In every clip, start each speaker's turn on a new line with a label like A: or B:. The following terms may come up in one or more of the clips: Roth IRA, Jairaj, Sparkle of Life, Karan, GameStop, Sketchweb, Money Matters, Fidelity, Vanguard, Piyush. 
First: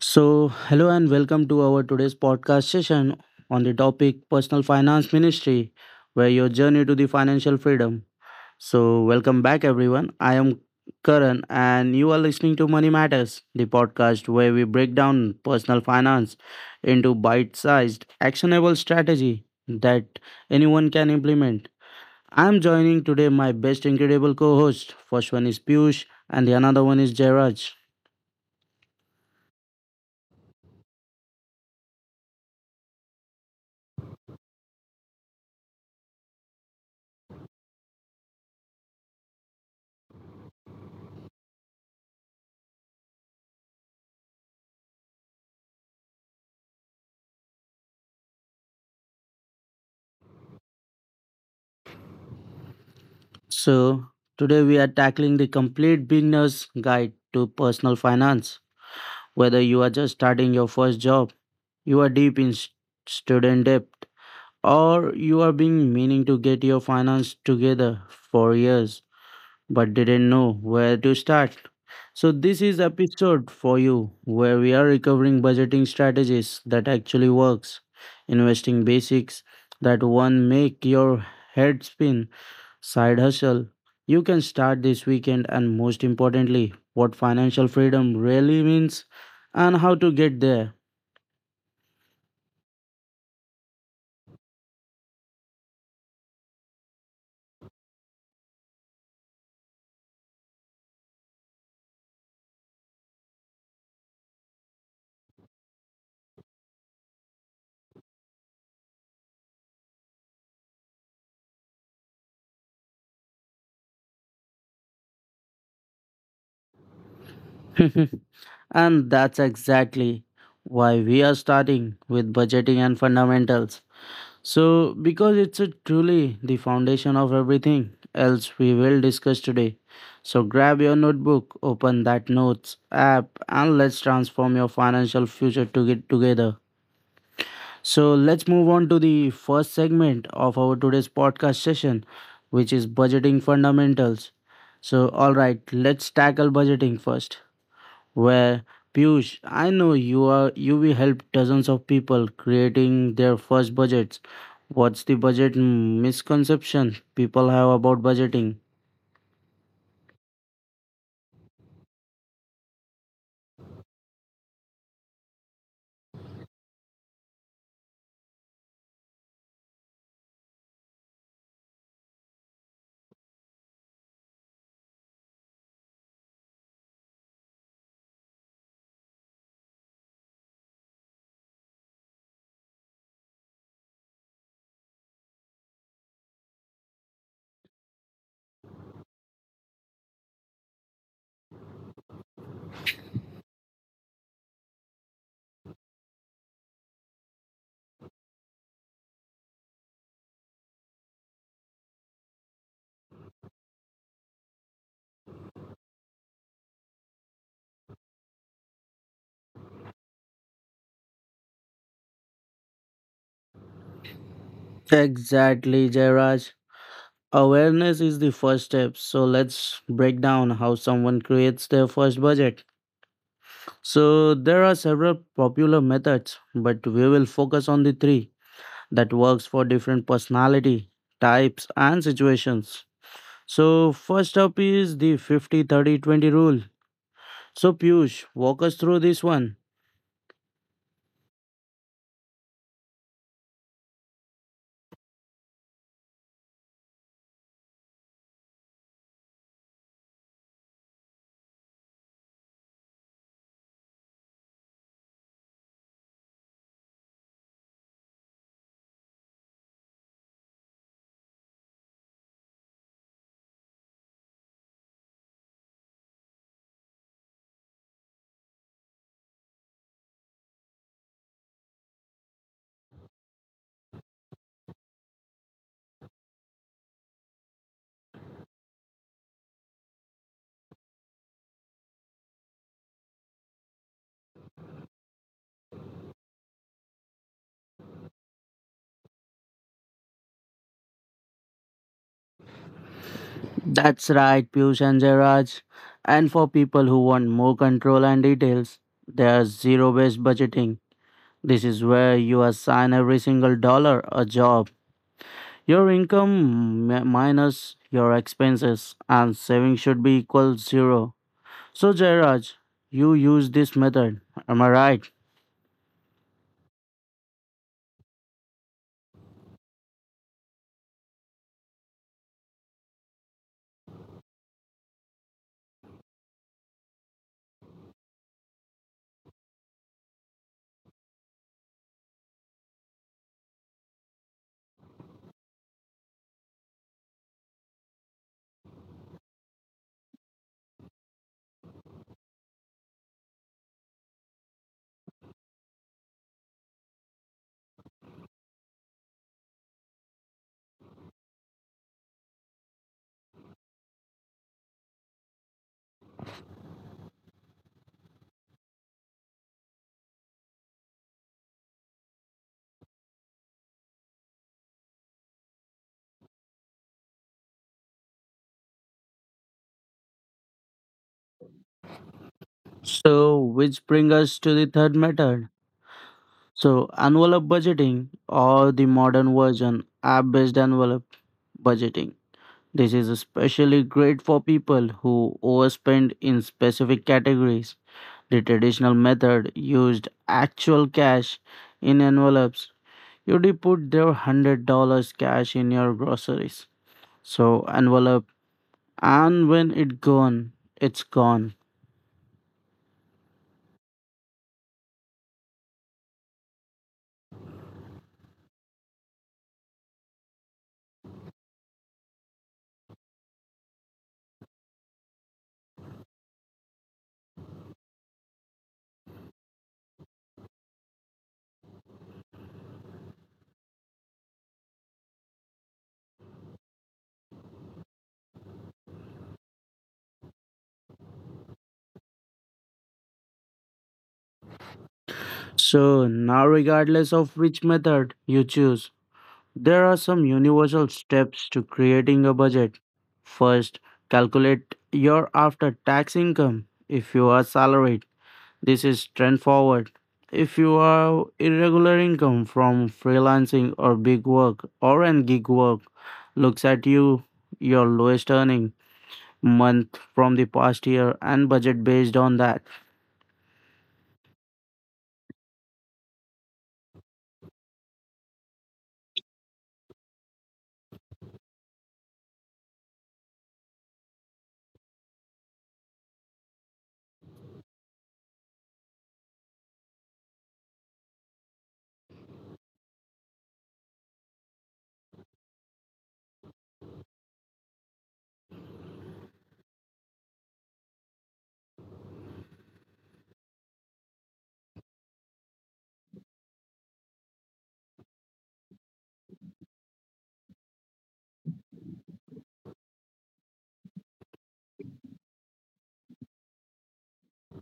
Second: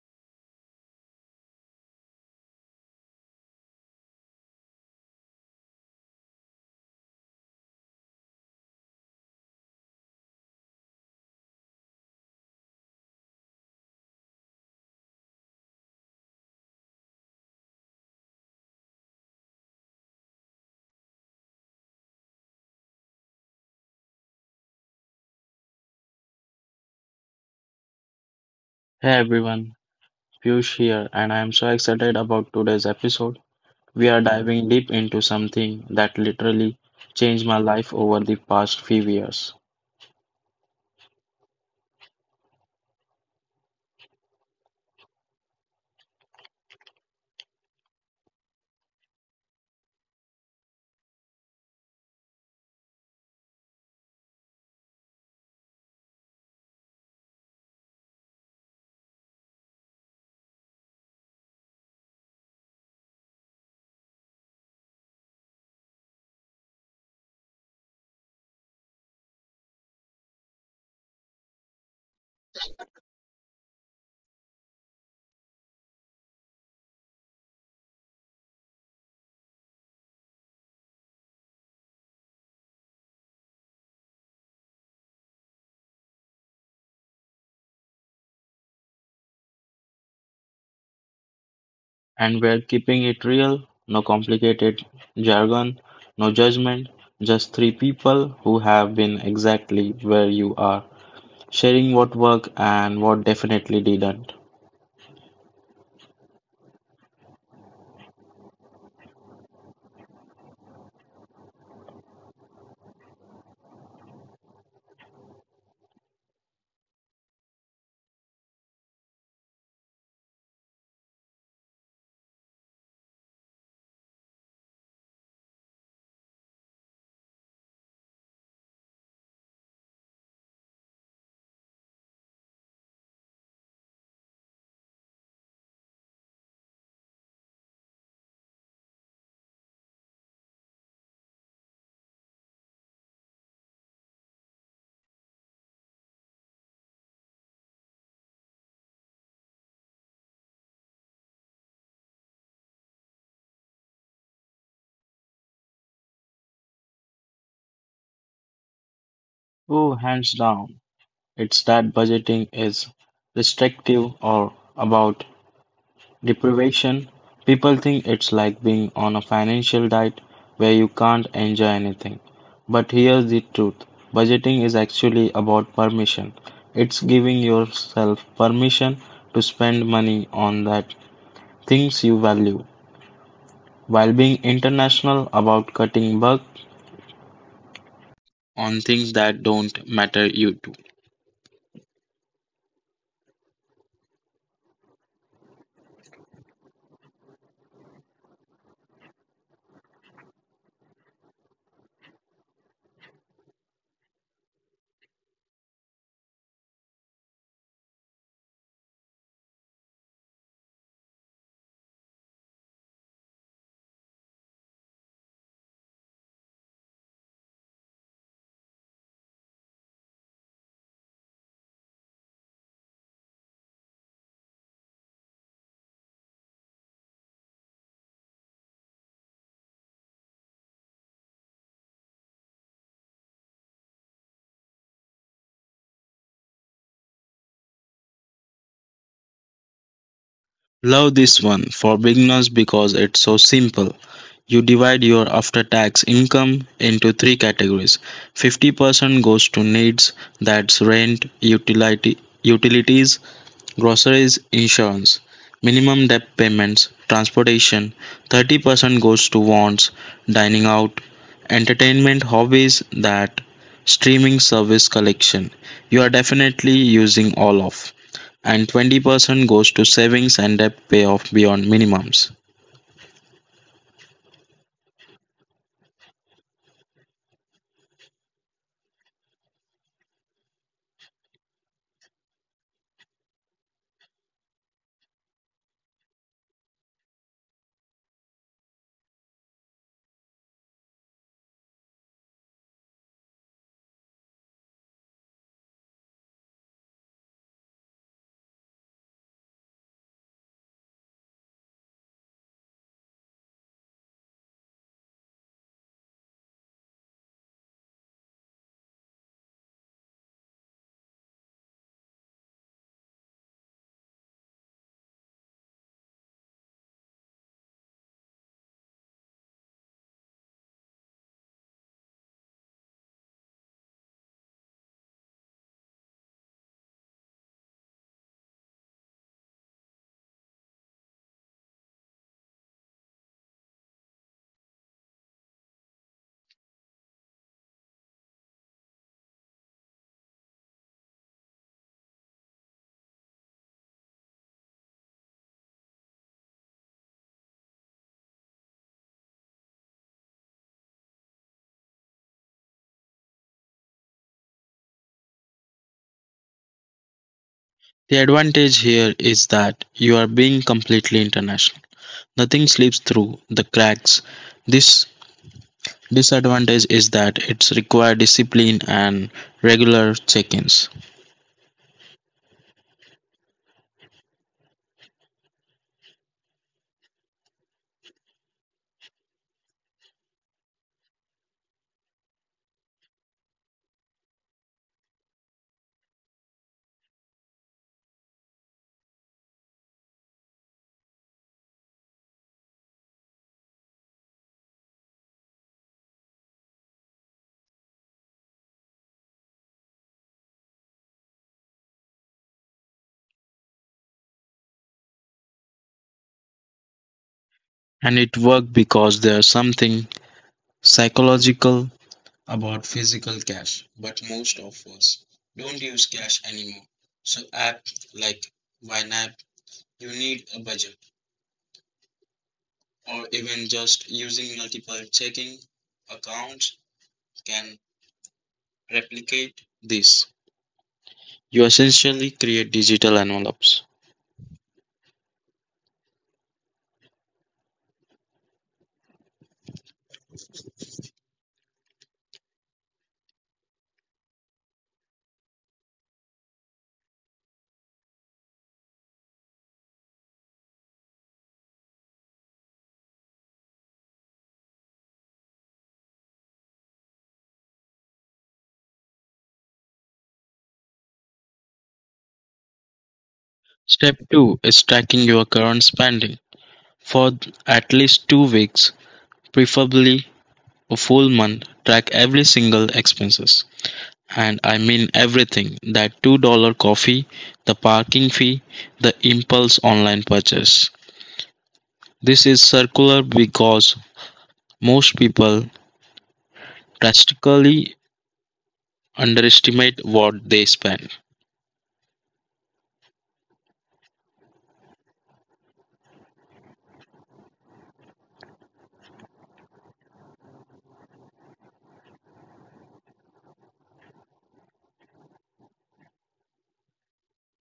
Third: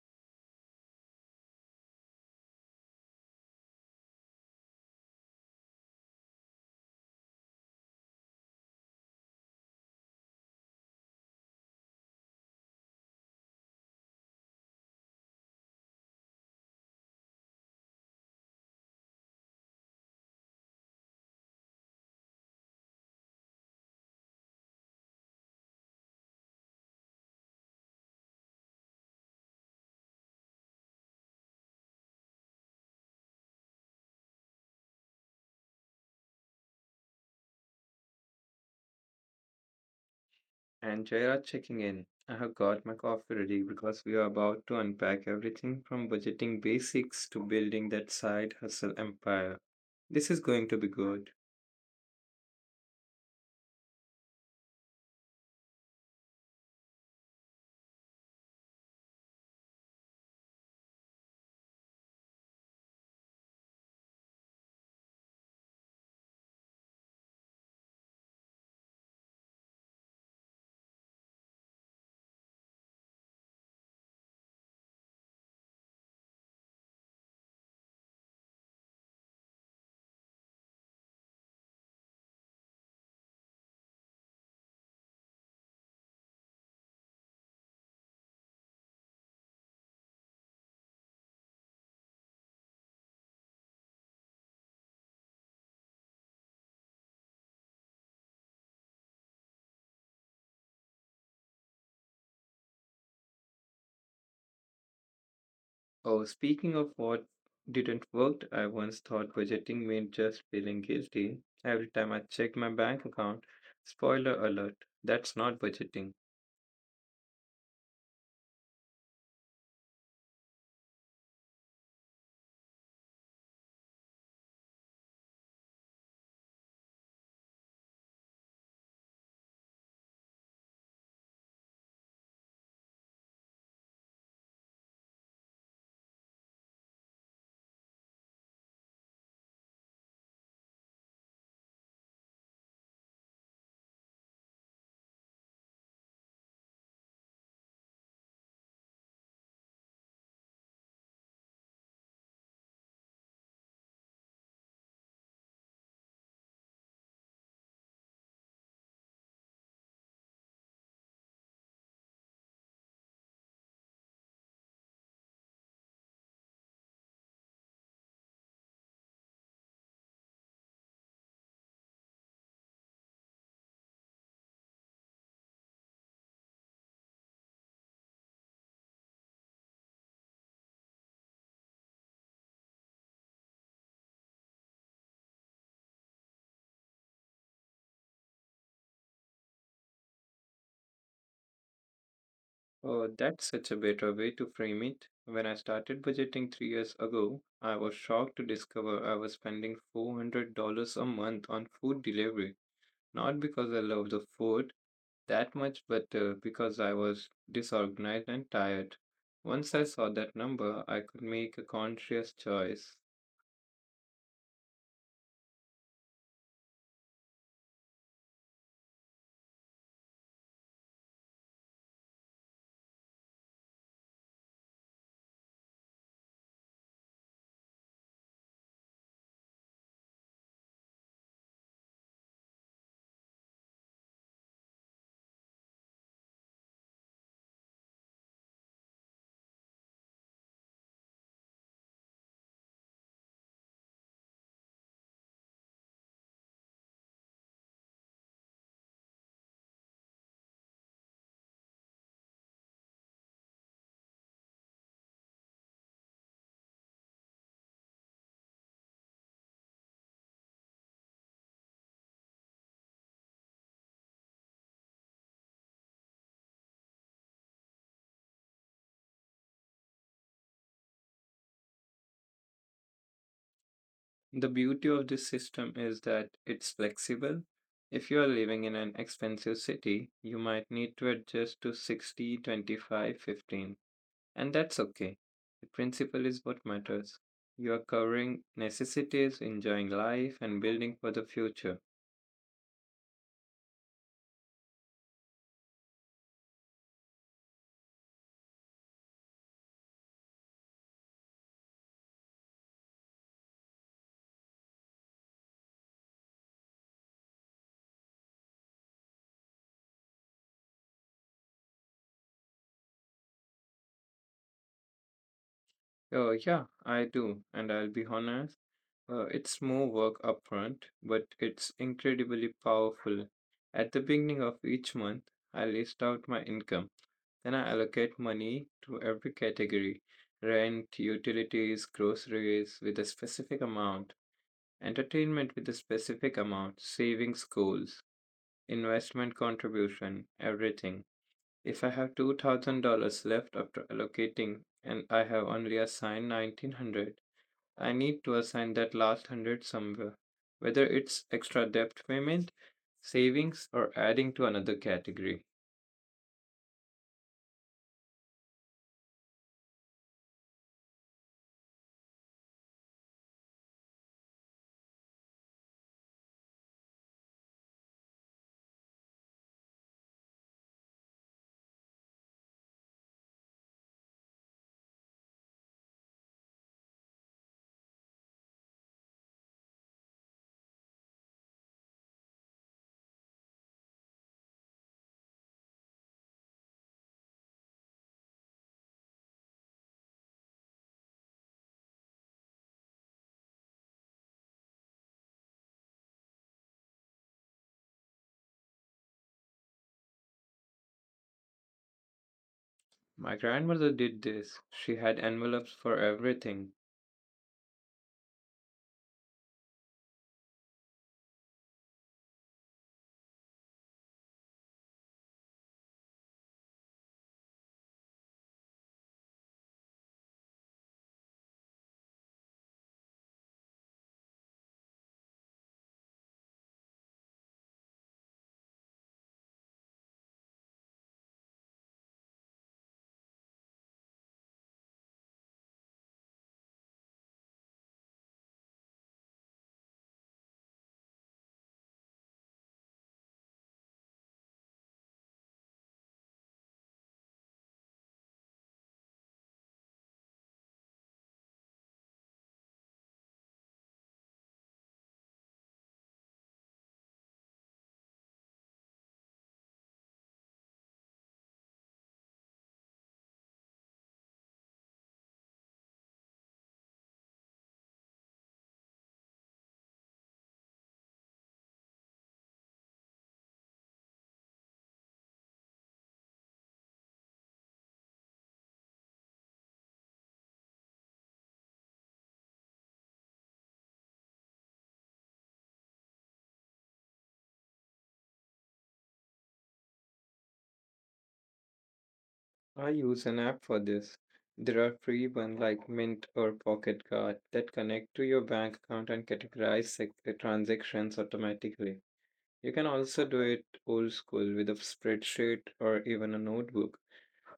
A: So, hello and welcome to our today's podcast session on the topic Personal Finance Ministry, where your journey to the financial freedom. So, welcome back, everyone. I am Karan, and you are listening to Money Matters, the podcast where we break down personal finance into bite sized, actionable strategy that anyone can implement. I am joining today my best incredible co host. First one is Piyush, and the another one is Jairaj.
B: Hey everyone, Piyush here, and I am so excited about today's episode. We are diving deep into something that literally changed my life over the past few years.
C: And Jaya checking in. I have got my coffee ready because we are about to unpack everything from budgeting basics to building that side hustle empire. This is going to be good.
A: So, today we are tackling the complete beginner's guide to personal finance. Whether you are just starting your first job, you are deep in student debt, or you are being meaning to get your finance together for years but didn't know where to start. So this is episode for you where we are recovering budgeting strategies that actually works, investing basics that one make your head spin. Side hustle. You can start this weekend and most importantly, what financial freedom really means and how to get there.
B: And we're keeping it real, no complicated jargon, no judgment, just three people who have been exactly where you are, sharing what worked and what definitely didn't.
C: Oh, speaking of what didn't work, I once thought budgeting meant just feeling guilty every time I checked my bank account. Spoiler alert, that's not budgeting.
A: And that's exactly why we are starting with budgeting and fundamentals. So, because it's a truly the foundation of everything else we will discuss today. So, grab your notebook, open that notes app, and let's transform your financial future to get together. So let's move on to the first segment of our today's podcast session, which is budgeting fundamentals. So, all right, let's tackle budgeting first. Where Piyush, I know you are you will help dozens of people creating their first budgets. What's the budget misconception people have about budgeting?
B: Oh, hands down, it's that budgeting is restrictive or about deprivation. People think it's like being on a financial diet where you can't enjoy anything. But here's the truth. Budgeting is actually about permission. It's giving yourself permission to spend money on that things you value while being international about cutting back on things that don't matter you to.
C: Oh, that's such a better way to frame it. When I started budgeting three years ago, I was shocked to discover I was spending $400 a month on food delivery. Not because I love the food that much, but because I was disorganized and tired. Once I saw that number, I could make a conscious choice.
A: Exactly, Jairaj. Awareness is the first step. So let's break down how someone creates their first budget. So there are several popular methods, but we will focus on the three that works for different personality types and situations. So first up is the 50/30/20 rule. So Piyush, walk us through this one.
B: Love this one for beginners because it's so simple. You divide your after tax income into three categories. 50% goes to needs, that's rent, utilities, groceries, insurance, minimum debt payments, transportation. 30% goes to wants, dining out, entertainment hobbies, that streaming service collection you are definitely using all of, and 20% goes to savings and debt payoff beyond minimums.
C: The beauty of this system is that it's flexible. If you are living in an expensive city, you might need to adjust to 60, 25, 15. And that's okay. The principle is what matters. You are covering necessities, enjoying life, and building for the future.
A: That's right, Piyush and Jairaj. And for people who want more control and details, there's zero-based budgeting. This is where you assign every single dollar a job. Your income minus your expenses and saving should be equal zero. So Jairaj, you use this method. Am I right?
C: Oh, yeah, I do. And I'll be honest, it's more work upfront, but it's incredibly powerful. At the beginning of each month, I list out my income. Then I allocate money to every category: rent, utilities, groceries with a specific amount, entertainment with a specific amount, savings goals. Investment contribution, everything. If I have $2,000 left after allocating and I have only assigned 1900, I need to assign that last 100 somewhere, whether it's extra debt payment, savings, or adding to another category.
B: The advantage here is that you are being completely international. Nothing slips through the cracks. This disadvantage is that it's required discipline and regular check-ins.
A: So which brings us to the third method. So envelope budgeting or the modern version app-based envelope budgeting. This is especially great for people who overspend in specific categories. The traditional method used actual cash in envelopes. You did put their $100 cash in your groceries. So envelope and when it gone, it's gone.
C: My grandmother did this. She had envelopes for everything.
B: And it worked because there's something psychological about physical cash, but most of us don't use cash anymore. So app like YNAB, you need a budget, or even just using multiple checking accounts can replicate this. You essentially create digital envelopes.
A: So now regardless of which method you choose, there are some universal steps to creating a budget. First, calculate your after tax income if you are salaried. This is straightforward. If you have irregular income from freelancing or big work or an gig work, looks at you your lowest earning month from the past year and budget based on that.
B: Step 2 is tracking your current spending. For at least 2 weeks, preferably a full month, track every single expenses. And I mean everything, that $2 coffee, the parking fee, the impulse online purchase. This is circular because most people drastically underestimate what they spend.
C: I use an app for this. There are free ones like Mint or Pocket Card that connect to your bank account and categorize transactions automatically. You can also do it old school with a spreadsheet or even a notebook.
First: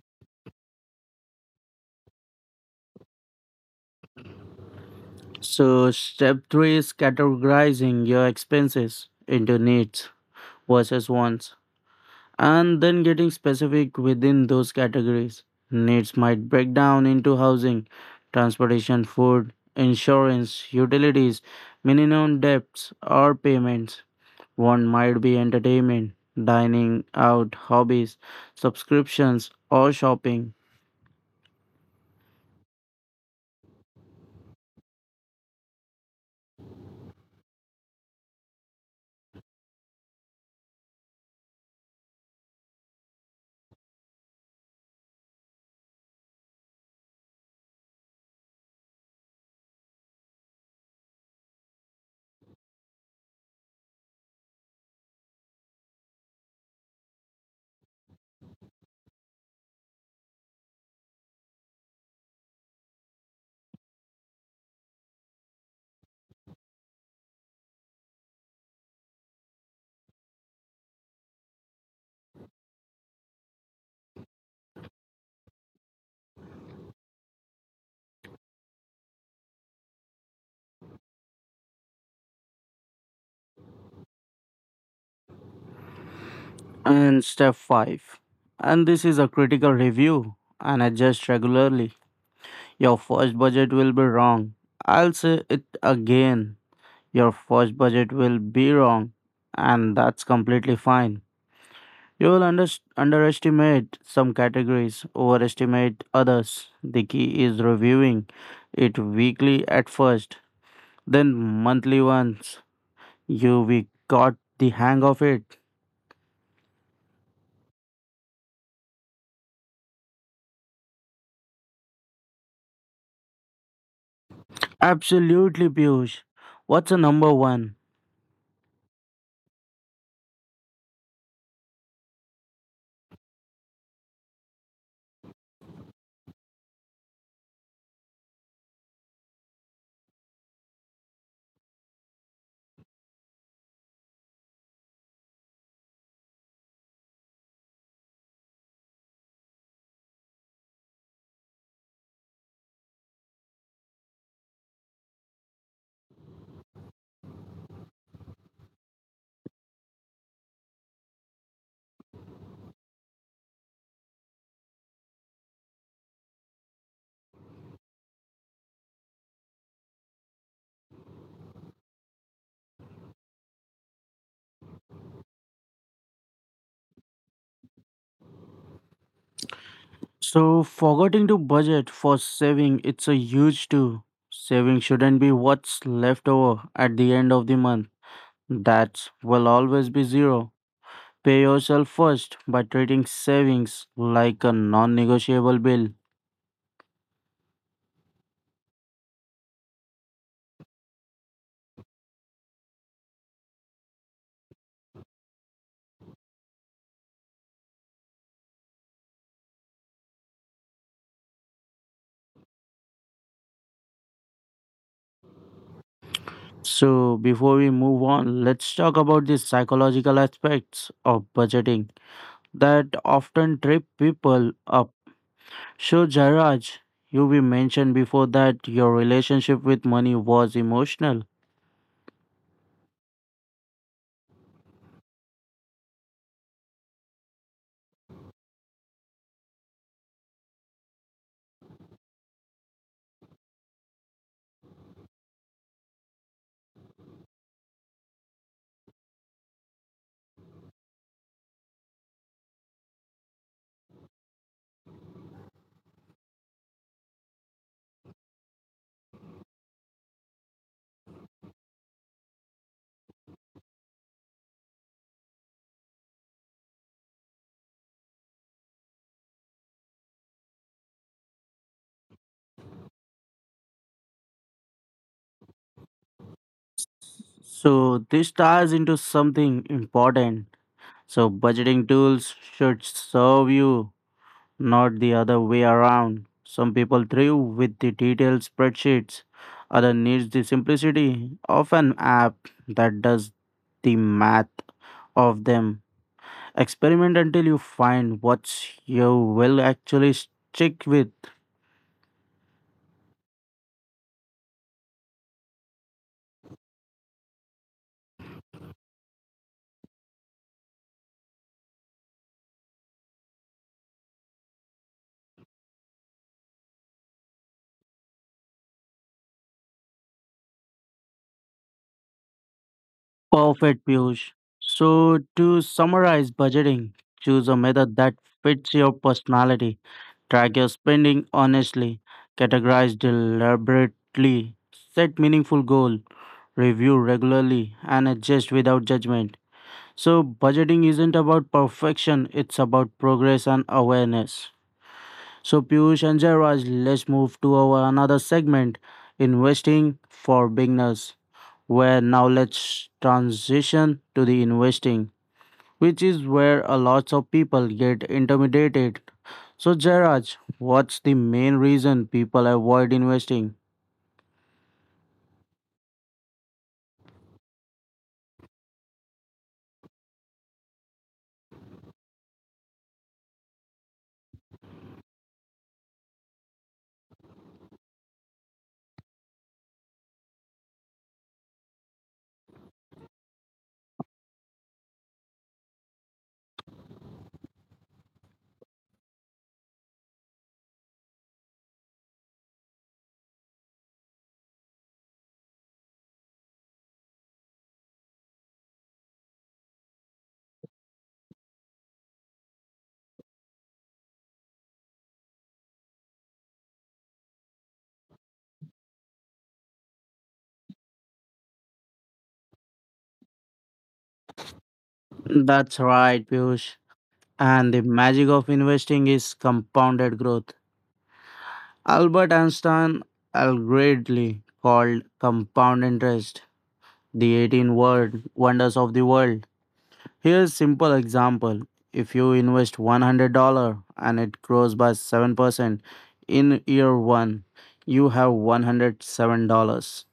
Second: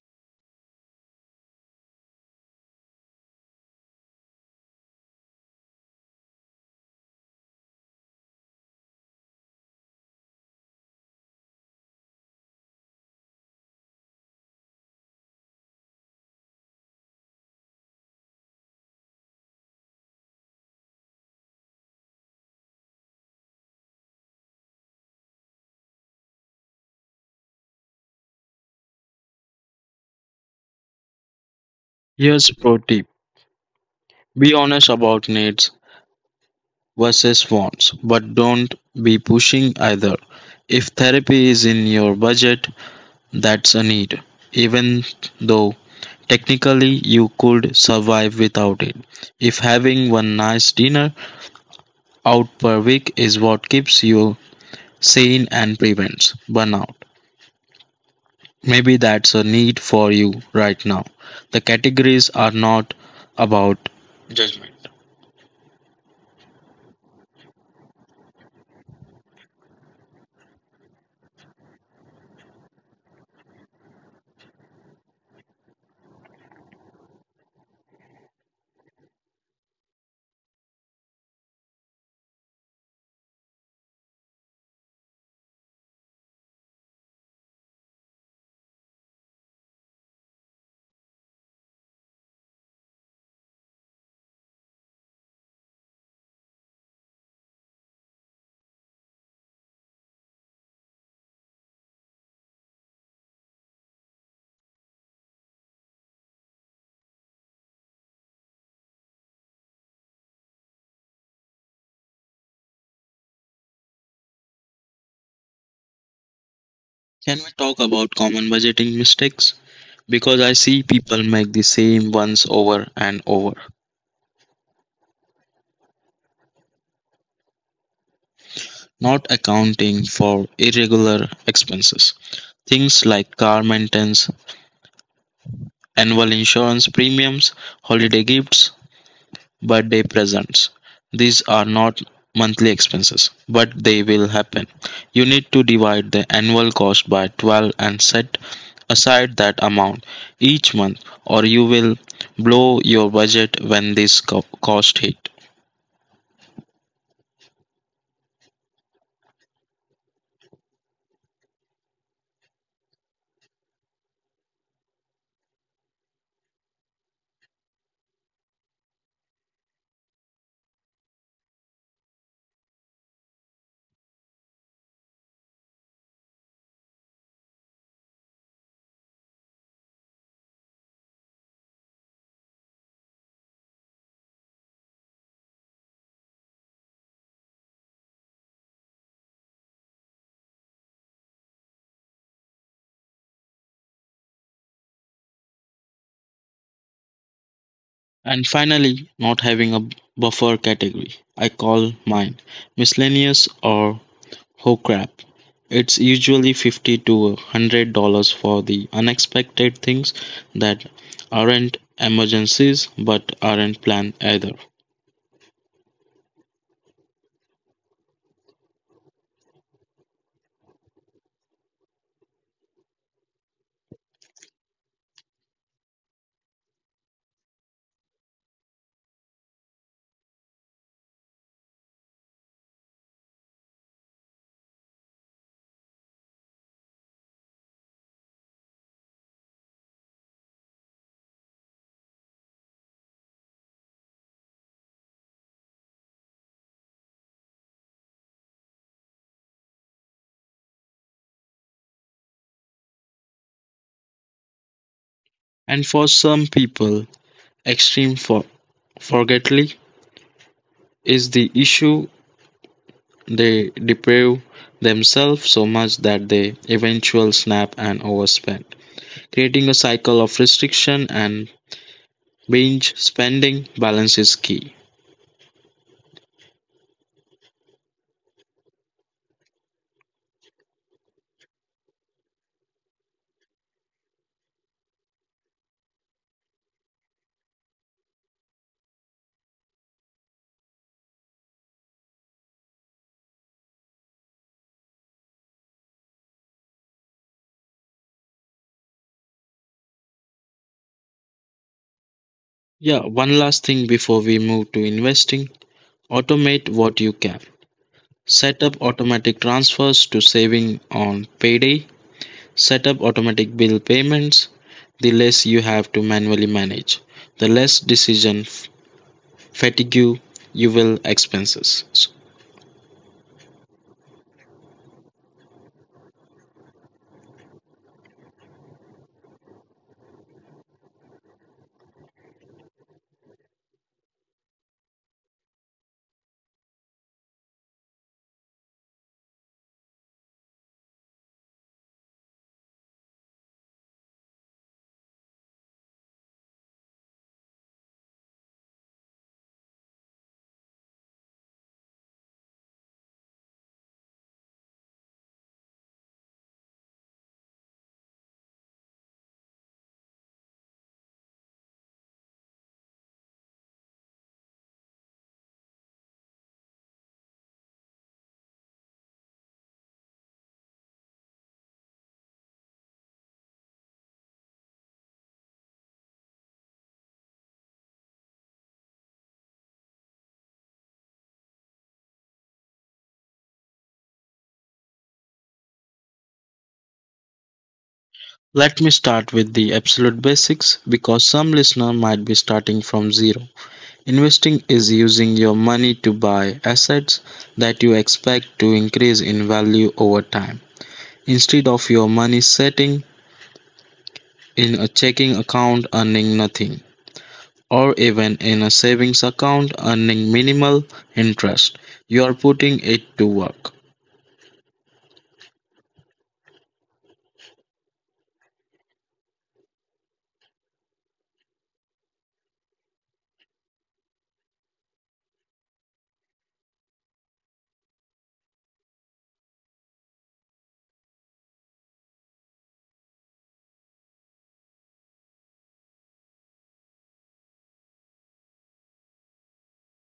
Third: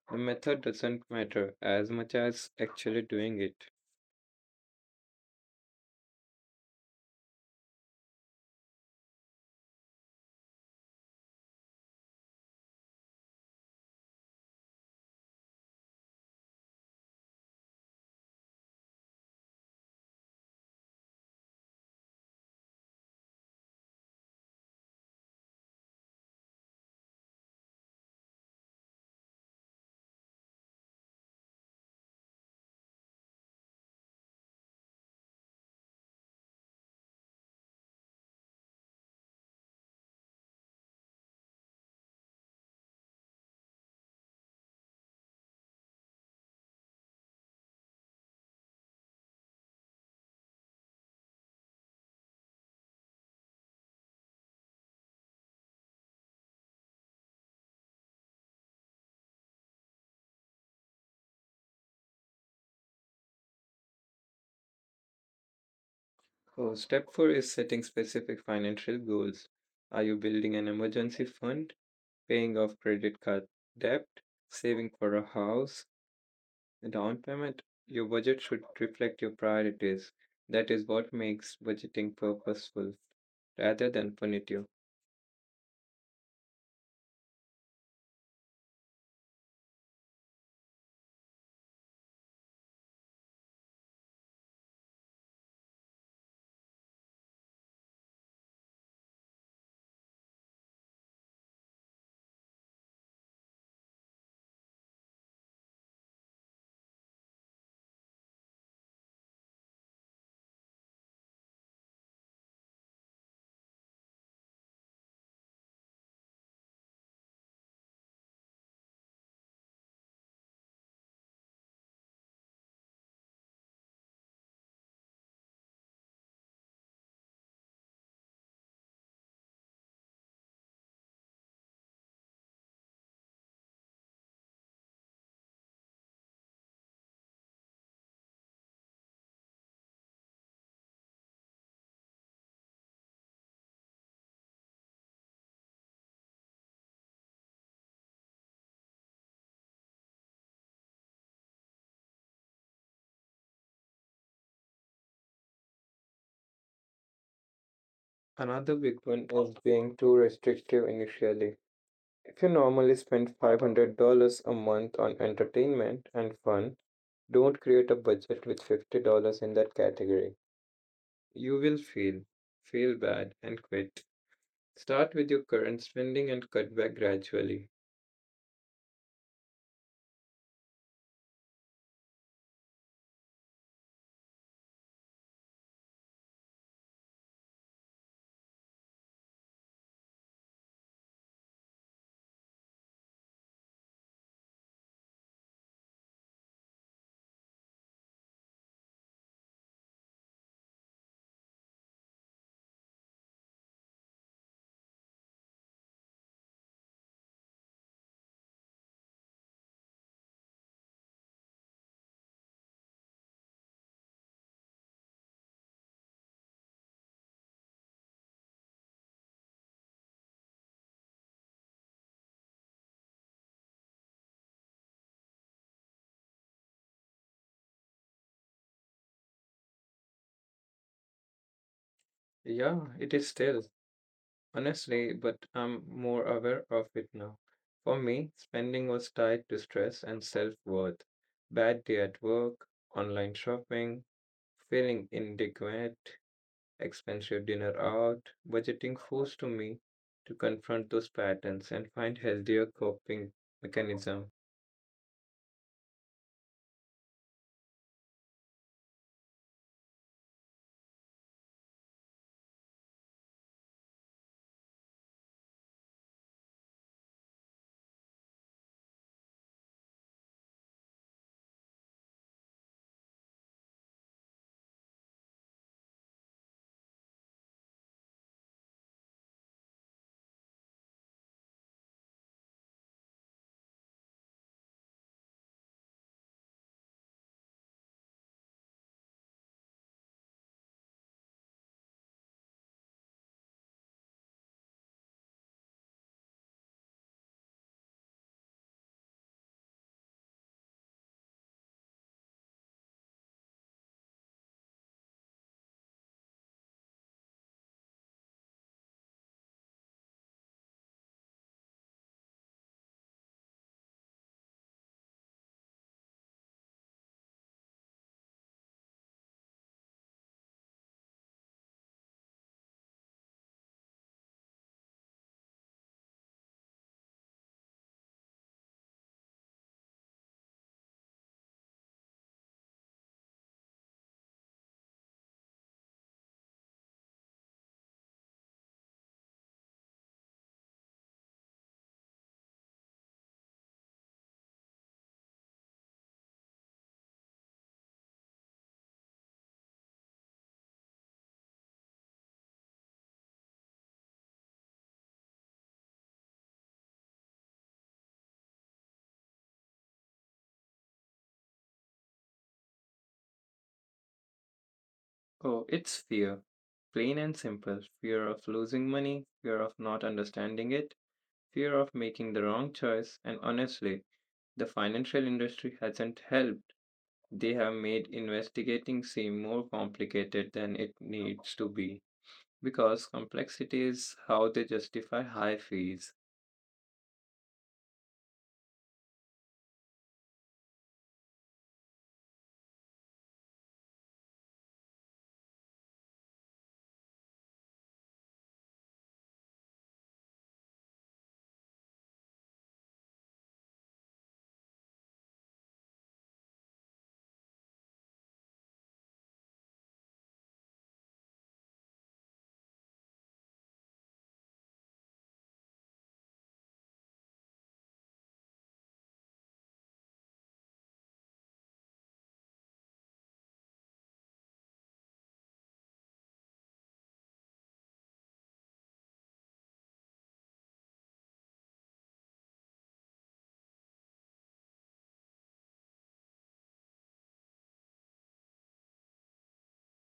C: The method doesn't matter as much as actually doing it.
A: So step 3 is categorizing your expenses into needs versus wants, and then getting specific within those categories. Needs might break down into housing, transportation, food, insurance, utilities, minimum debts, or payments. One might be entertainment, dining out, hobbies, subscriptions, or shopping.
B: Here's a pro tip, be honest about needs versus wants, but don't be pushing either. If therapy is in your budget, that's a need, even though technically you could survive without it. If having one nice dinner out per week is what keeps you sane and prevents burnout, maybe that's a need for you right now. The categories are not about...
C: So, step 4 is setting specific financial goals. Are you building an emergency fund, paying off credit card debt, saving for a house, a down payment? Your budget should reflect your priorities. That is what makes budgeting purposeful rather than punitive.
A: And step 5. And this is a critical review and adjust regularly. Your first budget will be wrong. I'll say it again. Your first budget will be wrong, and that's completely fine. You will underestimate some categories, overestimate others. The key is reviewing it weekly at first, then monthly once you we got the hang of it.
B: Can we talk about common budgeting mistakes? Because I see people make the same ones over and over.
A: Absolutely, Piyush. What's a number one?
B: Not accounting for irregular expenses. Things like car maintenance, annual insurance premiums, holiday gifts, birthday presents. These are not monthly expenses, but they will happen. You need to divide the annual cost by 12 and set aside that amount each month, or you will blow your budget when cost hit.
C: Another big one is being too restrictive initially. If you normally spend $500 a month on entertainment and fun, don't create a budget with $50 in that category. You will feel bad, and quit. Start with your current spending and cut back gradually.
A: So, forgetting to budget for saving, it's a huge two. Saving shouldn't be what's left over at the end of the month. That will always be zero. Pay yourself first by treating savings like a non negotiable bill.
B: And finally, not having a buffer category. I call mine miscellaneous or ho crap. It's usually 50 to $100 for the unexpected things that aren't emergencies but aren't planned either.
A: So, before we move on, let's talk about the psychological aspects of budgeting that often trip people up. So, Jairaj, you we mentioned before that your relationship with money was emotional.
C: Yeah, it is still, honestly, but I'm more aware of it now. For me, spending was tied to stress and self worth. Bad day at work, online shopping, feeling inadequate, expensive dinner out, budgeting forced to me to confront those patterns and find healthier coping mechanism.
B: And for some people, extreme for forgetly is the issue. They deprive themselves so much that they eventually snap and overspend, creating a cycle of restriction and binge spending. Balance is key.
A: So, this ties into something important. So, budgeting tools should serve you not the other way around. Some people thrive with the detailed spreadsheets, others needs the simplicity of an app that does the math of them. Experiment until you find what you will actually stick with.
B: Yeah, one last thing before we move to investing, automate what you can. Set up automatic transfers to saving on payday, set up automatic bill payments. The less you have to manually manage, the less decision fatigue you will expenses. So
A: Perfect, Piyush. So, to summarize budgeting, choose a method that fits your personality. Track your spending honestly. Categorize deliberately. Set meaningful goals review regularly, and adjust without judgment. So, budgeting isn't about perfection, it's about progress and awareness. So, Piyush and Jairaj, let's move to our another segment investing for beginners, where now let's transition to the investing, which is where a lot of people get intimidated. So, Jairaj, what's the main reason people avoid investing?
C: Oh, it's fear. Plain and simple. Fear of losing money, fear of not understanding it, fear of making the wrong choice, and honestly, the financial industry hasn't helped. They have made investigating seem more complicated than it needs to be because complexity is how they justify high fees.
B: let me start with the absolute basics because some listener might be starting from zero. Investing is using your money to buy assets that you expect to increase in value over time, instead of your money sitting in a checking account earning nothing, or even in a savings account earning minimal interest. You are putting it to work.
A: That's right, Piyush. And the magic of investing is compounded growth. Albert Einstein allegedly called compound interest the 18 word wonders of the world. Here's a simple example. If you invest $100 and it grows by 7% in year 1, you have $107.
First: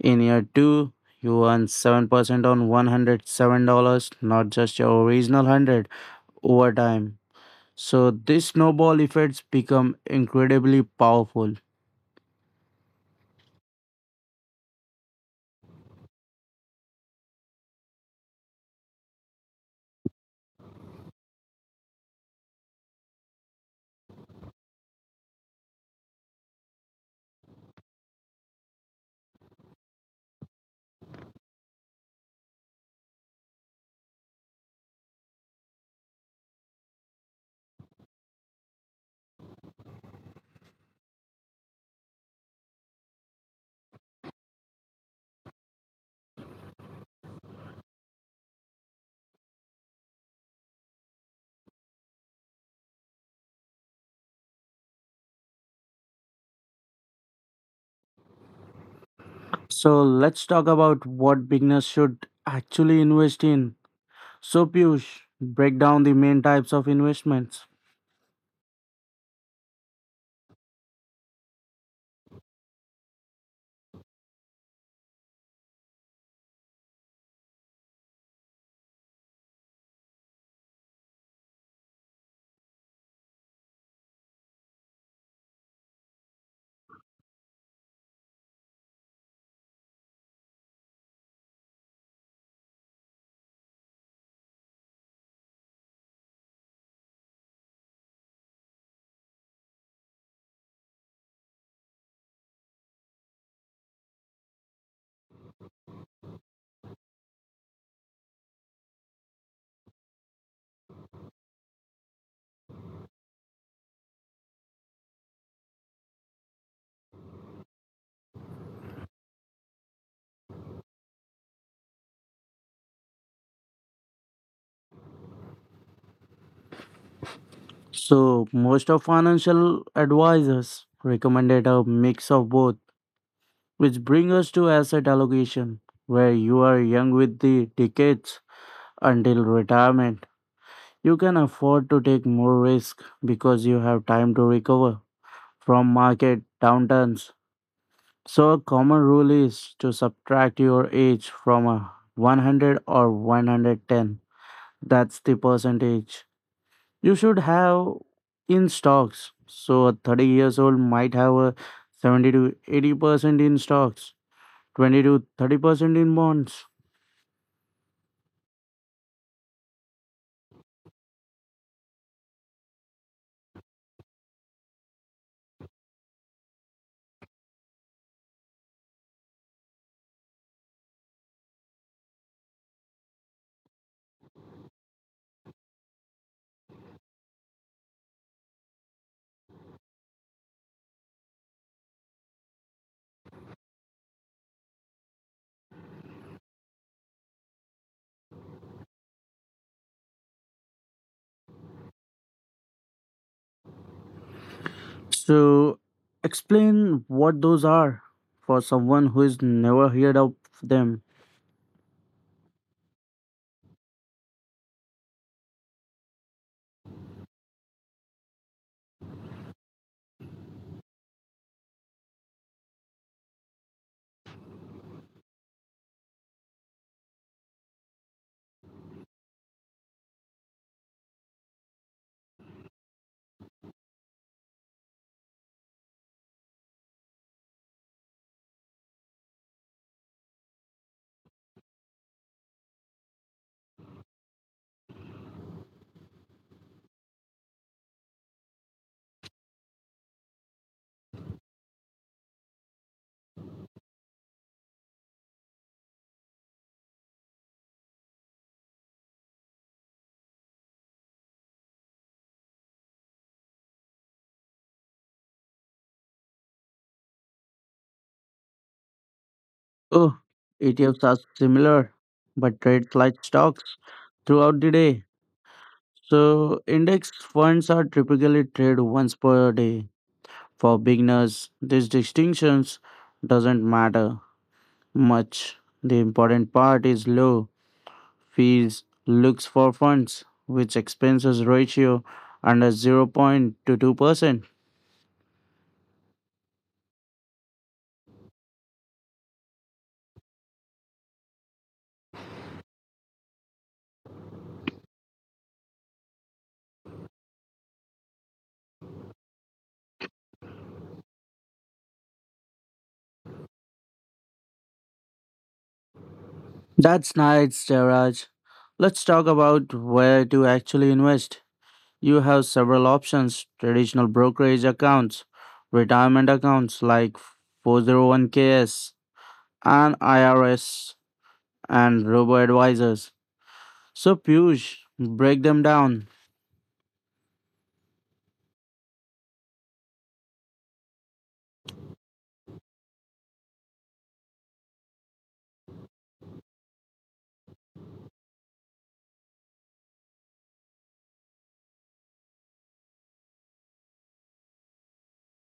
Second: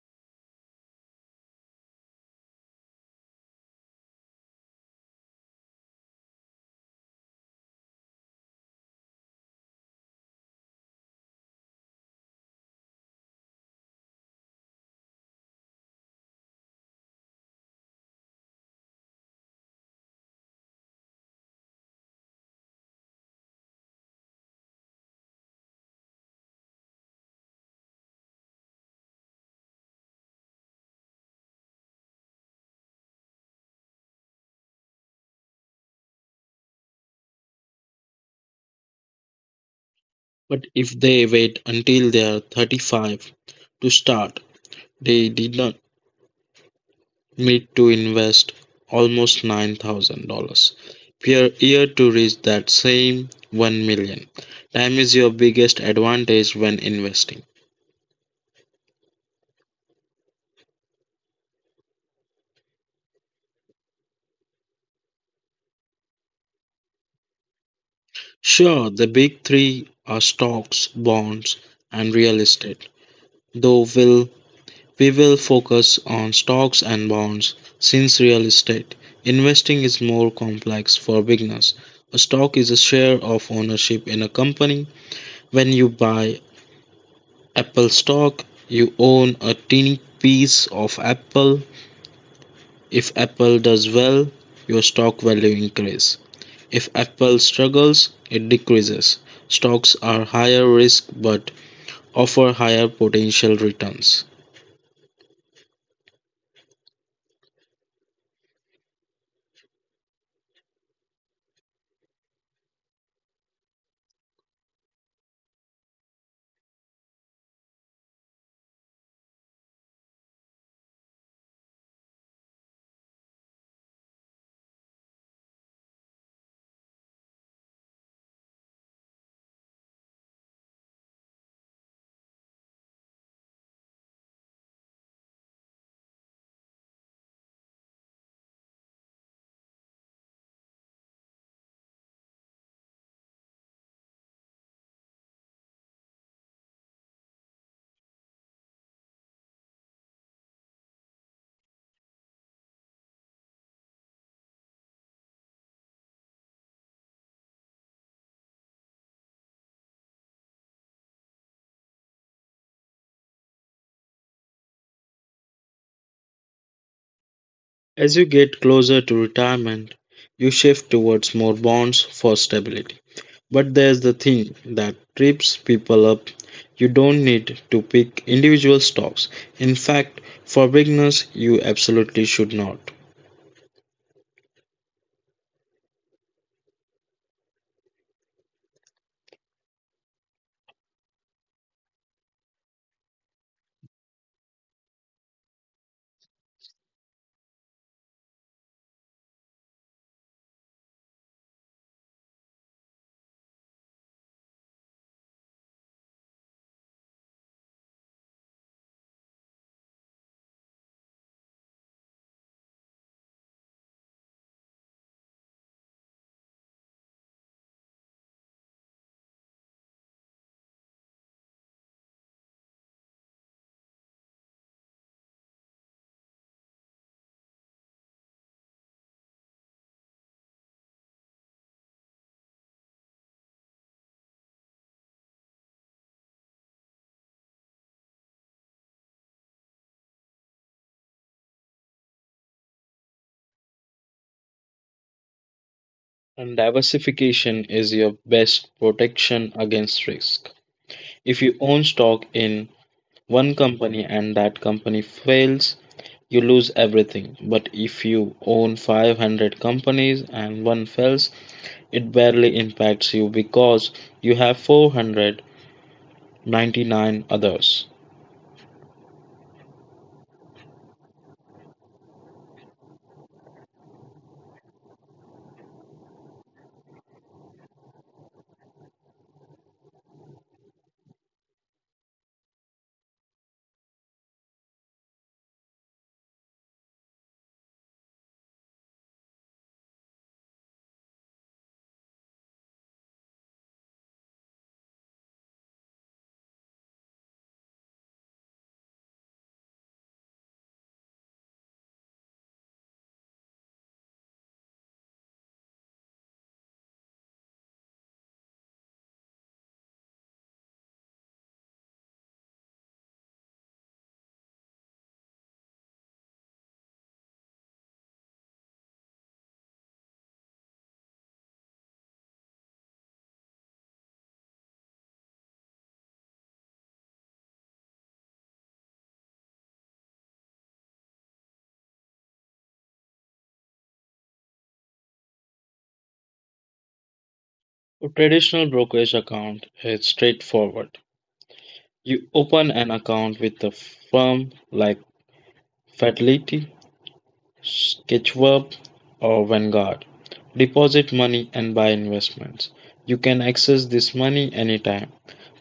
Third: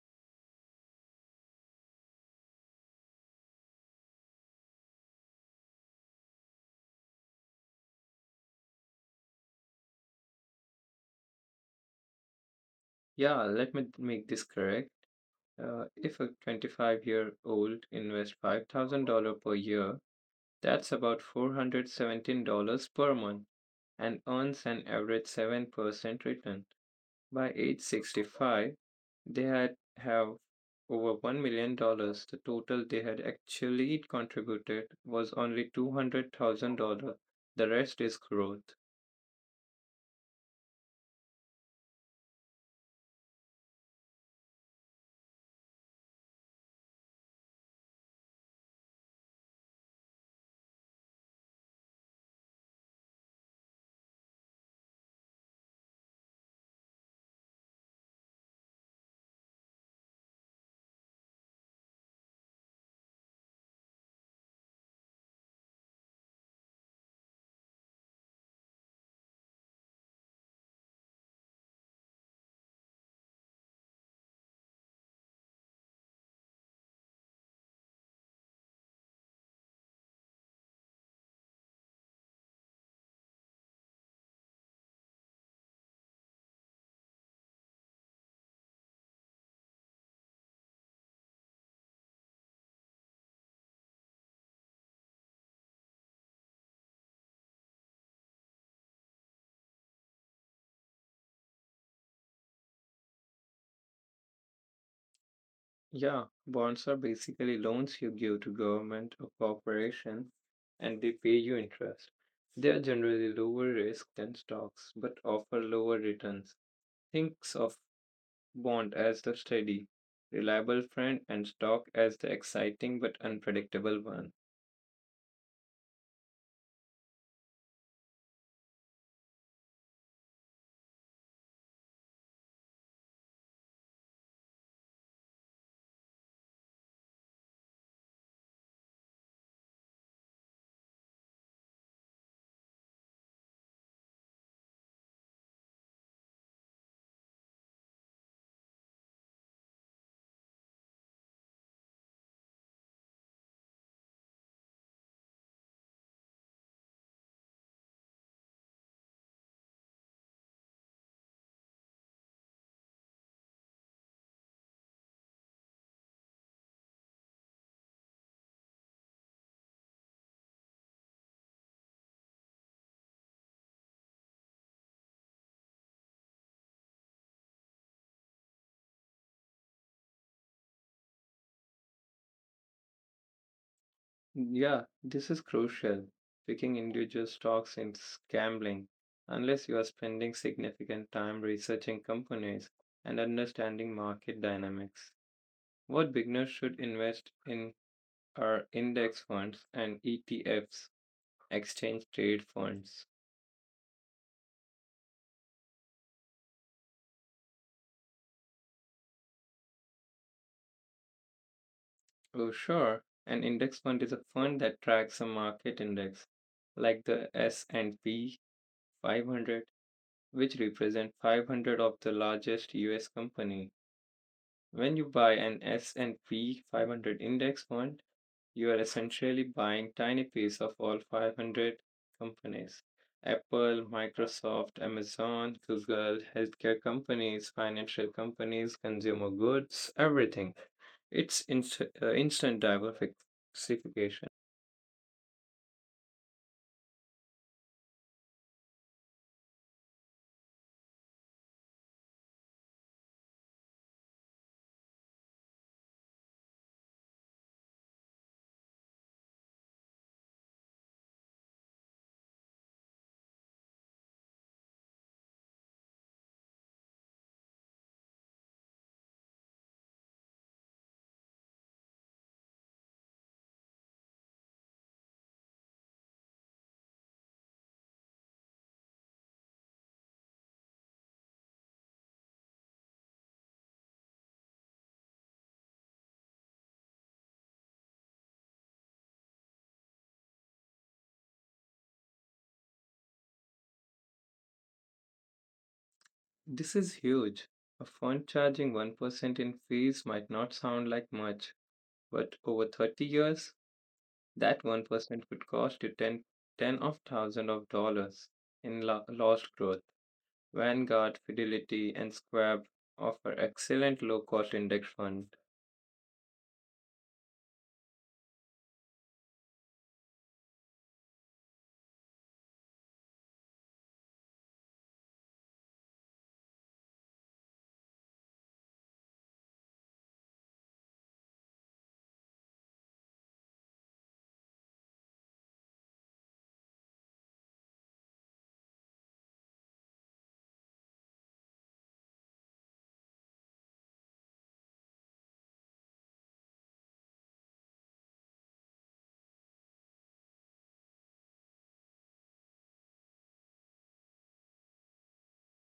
A: In year 2, you earn 7% on $107, not just your original 100 over time. So these snowball effects become incredibly powerful.
C: Yeah, let me make this correct. If a 25-year-old invests $5,000 per year, that's about $417 per month and earns an average 7% return. By age 65, they had have over $1 million. Dollars. The total they had actually contributed was only $200,000. The rest is growth.
B: But if they wait until they are 35 to start, they did not me to invest almost $9,000 per year to reach that same 1 million. Time is your biggest advantage when investing.
A: So let's talk about what beginners should actually invest in. So Piyush, break down the main types of investments.
B: Sure, the big three are stocks, bonds, and real estate. Though we will focus on stocks and bonds since real estate investing is more complex for beginners. A stock is a share of ownership in a company. When you buy Apple stock, you own a teeny piece of Apple. If Apple does well, your stock value increases. If Apple struggles, it decreases. Stocks are higher risk but offer higher potential returns.
C: Yeah, bonds are basically loans you give to government or corporations and they pay you interest. They are generally lower risk than stocks but offer lower returns. Think of bond as the steady, reliable friend and stock as the exciting but unpredictable one.
A: So most of financial advisors recommended a mix of both, which brings us to asset allocation, where you are young with the decades until retirement. You can afford to take more risk because you have time to recover from market downturns. So a common rule is to subtract your age from a 100 or 110. That's the percentage you should have in stocks. So a 30 years old might have a 70 to 80% in stocks, 20 to 30% in bonds.
B: As you get closer to retirement, you shift towards more bonds for stability. But there's the thing that trips people up. You don't need to pick individual stocks. In fact, for beginners, you absolutely should not.
C: Yeah, this is crucial. Picking individual stocks in gambling, unless you are spending significant time researching companies and understanding market dynamics. What beginners should invest in are index funds and ETFs, exchange traded funds.
A: So explain what those are for someone who has never heard of them.
C: Oh, sure. An index fund is a fund that tracks a market index, like the S&P 500, which represent 500 of the largest US company. When you buy an S&P 500 index fund, you are essentially buying tiny piece of all 500 companies. Apple, Microsoft, Amazon, Google, healthcare companies, financial companies, consumer goods, everything. It's instant diversification.
B: And diversification is your best protection against risk. If you own stock in one company and that company fails, you lose everything. But if you own 500 companies and one fails, it barely impacts you because you have 499 others.
A: Oh, ETFs are similar but trade like stocks throughout the day. So, index funds are typically traded once per day. For beginners, these distinctions doesn't matter much. The important part is low fees looks for funds which expenses ratio under 0.22%.
C: This is huge. A fund charging 1% in fees might not sound like much, but over 30 years, that 1% could cost you ten of thousands of dollars in lost growth. Vanguard, Fidelity, and Schwab offer excellent low cost index funds.
A: That's nice, Jairaj. Let's talk about where to actually invest. You have several options traditional brokerage accounts, retirement accounts like 401(k)s, and IRS and robo advisors. So, Piyush, break them down.
B: A traditional brokerage account is straightforward. You open an account with a firm like Fidelity, Sketchverb, or Vanguard, deposit money and buy investments. You can access this money anytime,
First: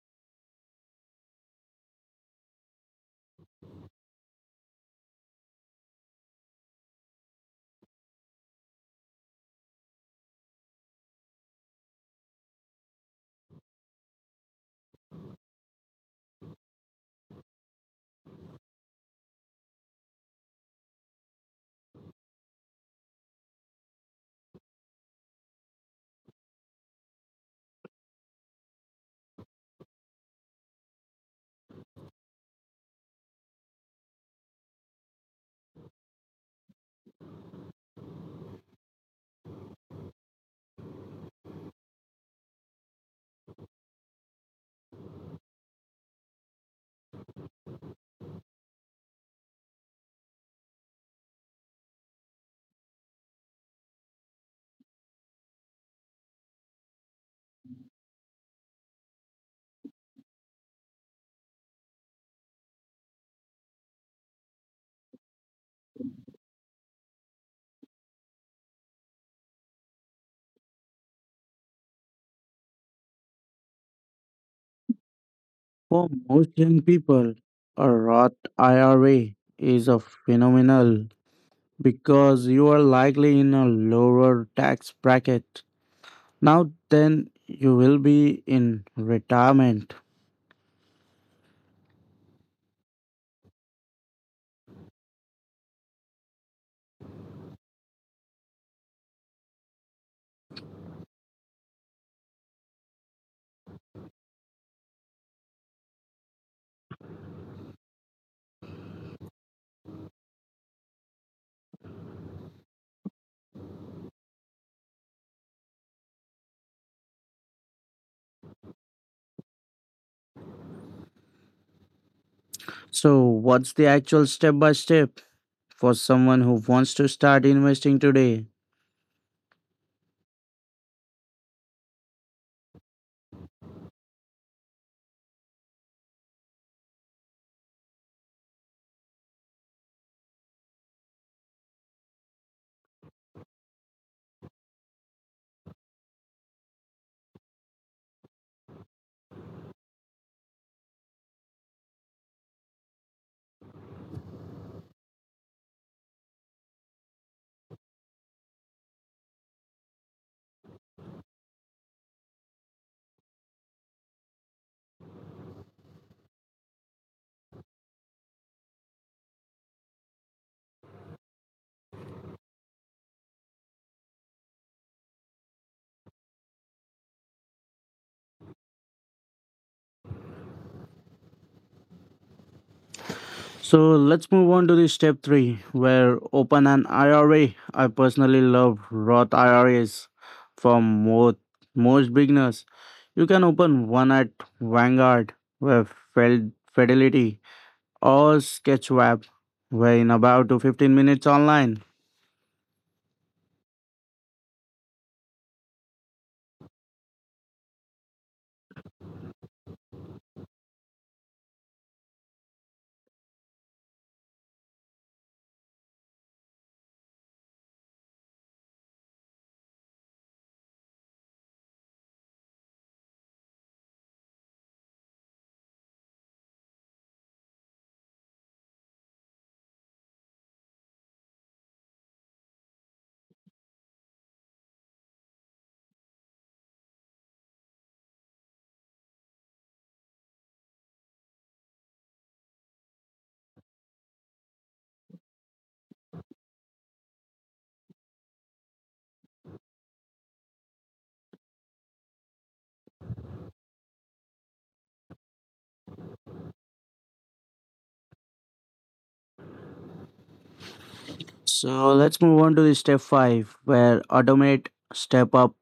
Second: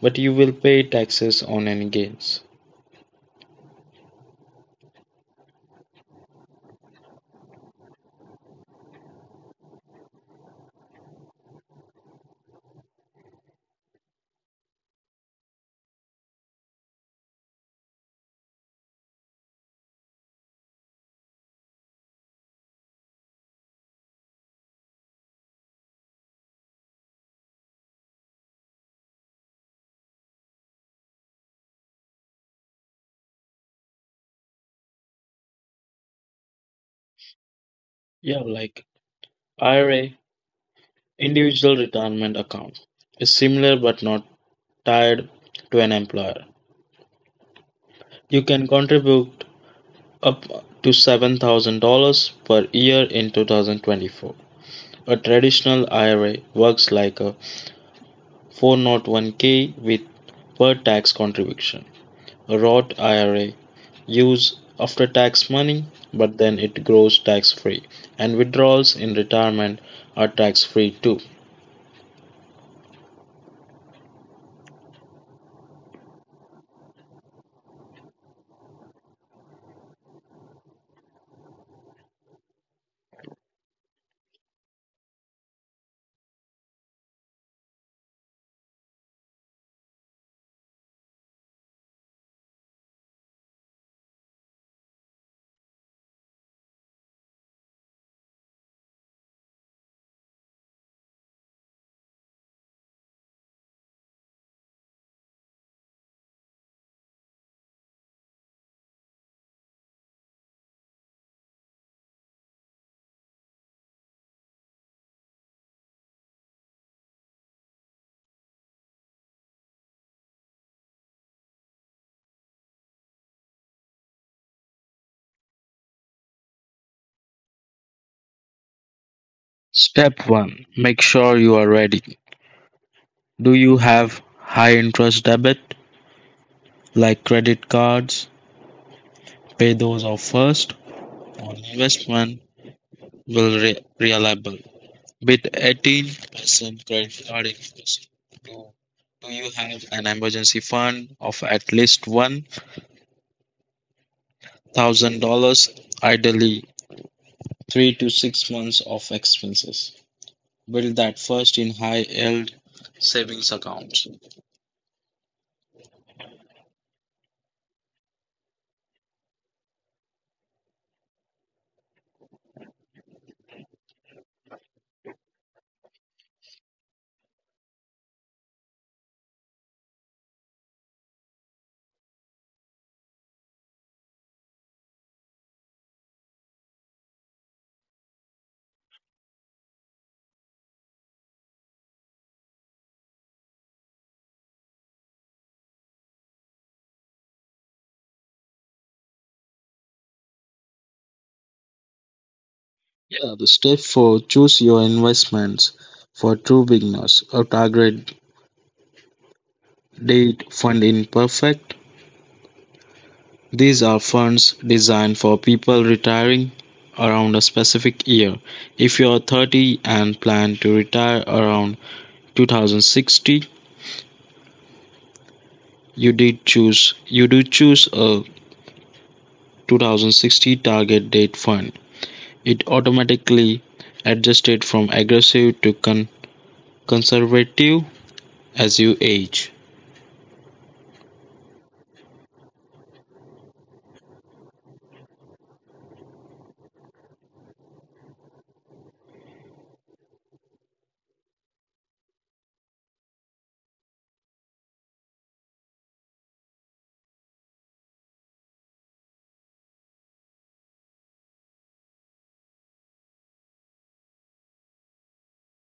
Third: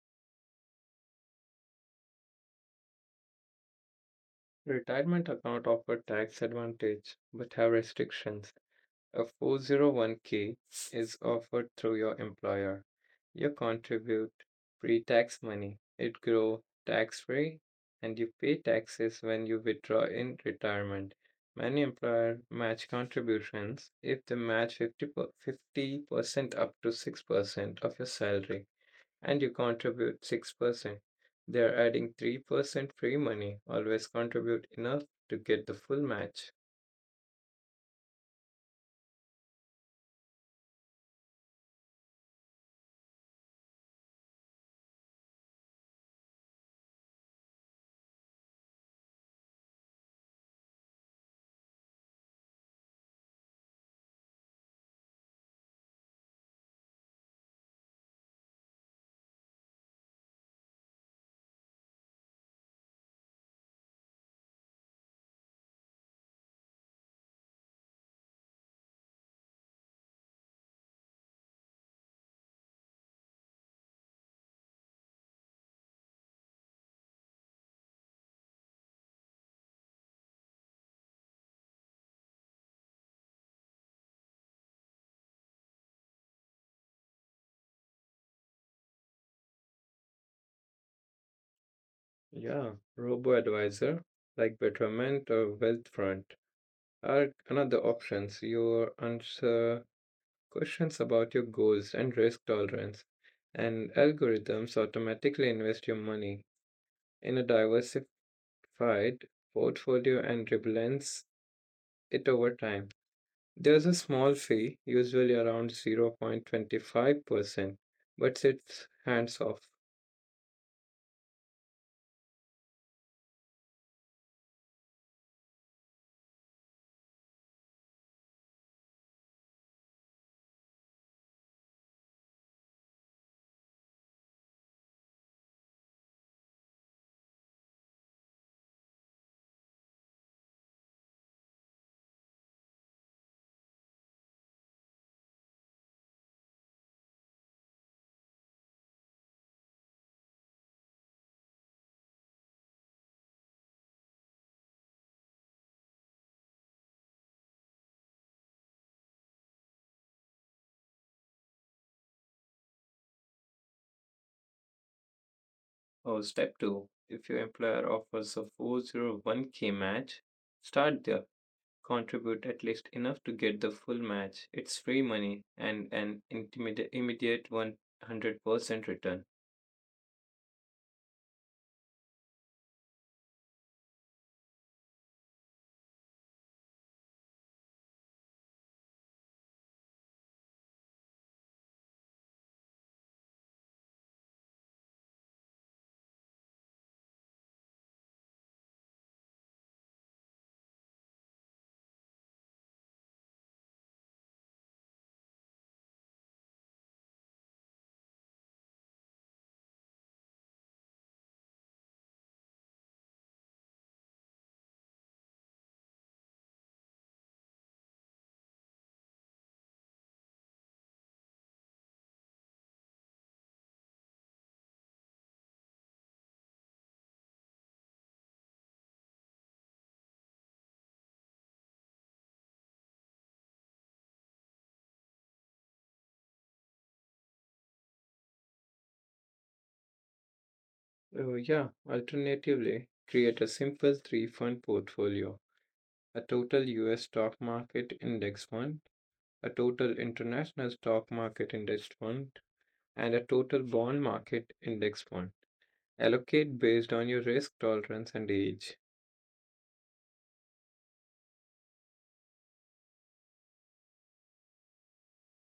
B: but you will pay taxes on any gains.
C: Retirement account offer tax advantage but have restrictions. A 401k is offered through your employer. You contribute pre tax money. It grows tax free and you pay taxes when you withdraw in retirement. Many employers match contributions if they match 50% up to 6% of your salary. And you contribute 6%. They're adding 3% free money. Always contribute enough to get the full match.
B: Yeah, like IRA, individual retirement account, is similar but not tied to an employer. You can contribute up to $7,000 per year in 2024. A traditional IRA works like a 401k with per tax contribution. A Roth IRA use after tax money, but then it grows tax free, and withdrawals in retirement are tax free too.
A: For most young people, a Roth IRA is a phenomenal because you are likely in a lower tax bracket now then you will be in retirement.
C: Yeah, robo-advisor like Betterment or Wealthfront are another options. You answer questions about your goals and risk tolerance, and algorithms automatically invest your money in a diversified portfolio and rebalance it over time. There's a small fee, usually around 0.25%, but it's hands off.
A: So, what's the actual step by step for someone who wants to start investing today?
B: Step 1, make sure you are ready. Do you have high interest debt, like credit cards? Pay those off first. On investment will reliable with 18% credit card interest. Do, do you have an emergency fund of at least $1,000, ideally 3 to 6 months of expenses. Build that first in high yield savings accounts.
C: Oh, step two. If your employer offers a 401k match, start there. Contribute at least enough to get the full match. It's free money and an immediate 100% return.
A: So let's move on to the step three, where open an IRA. I personally love Roth IRAs for most beginners. You can open one at Vanguard where Fidelity or Sketchweb, where in about to 15 minutes online.
B: Yeah, the step four, choose your investments. For true beginners, a target date fund in perfect. These are funds designed for people retiring around a specific year. If you are 30 and plan to retire around 2060, you do choose a 2060 target date fund. It automatically adjusted from aggressive to conservative as you age.
C: Oh, yeah. Alternatively, create a simple three fund portfolio: a total US stock market index fund, a total international stock market index fund, and a total bond market index fund. Allocate based on your risk tolerance and age.
A: So let's move on to the step five, where automate, step up,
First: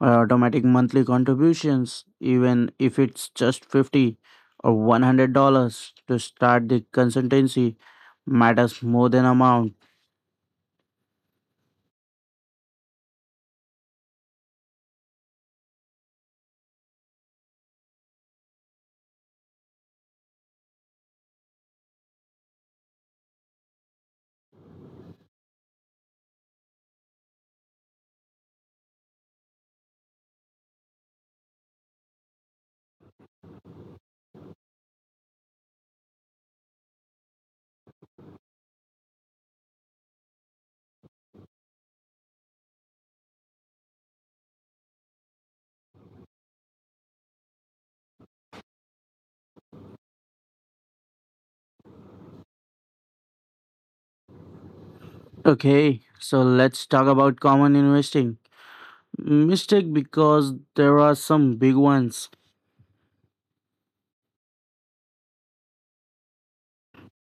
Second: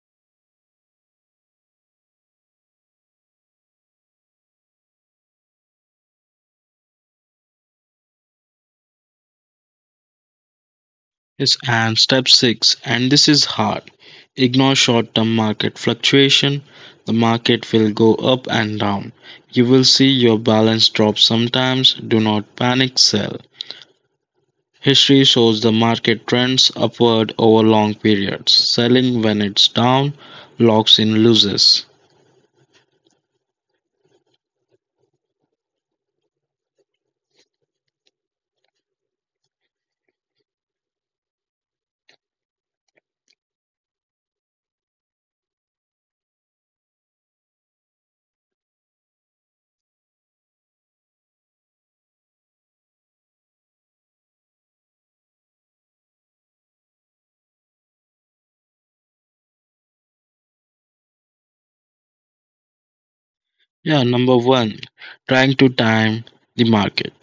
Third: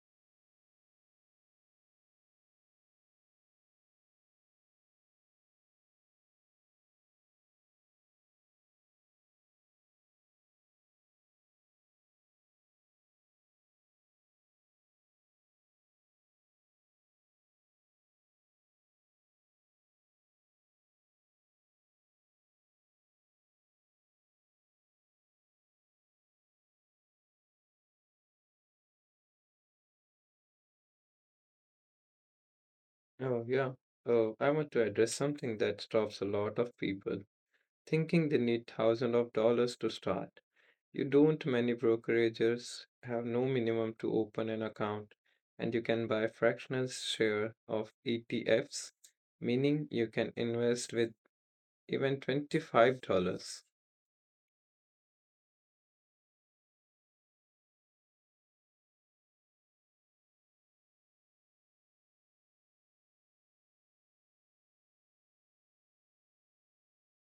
A: automatic monthly contributions, even if it's just 50 or $100 to start the consultancy, matters more than amount.
B: Yes, and step six, and this is hard. Ignore short term market fluctuation. The market will go up and down. You will see your balance drop sometimes. Do not panic sell. History shows the market trends upward over long periods. Selling when it's down locks in losses.
C: Oh, yeah. Oh, I want to address something that stops a lot of people thinking they need thousands of dollars to start. You don't, many brokerages have no minimum to open an account, and you can buy fractional share of ETFs, meaning you can invest with even $25.
A: Okay, so let's talk about common investing mistake because there are some big ones.
B: Yeah, number one, trying to time the market,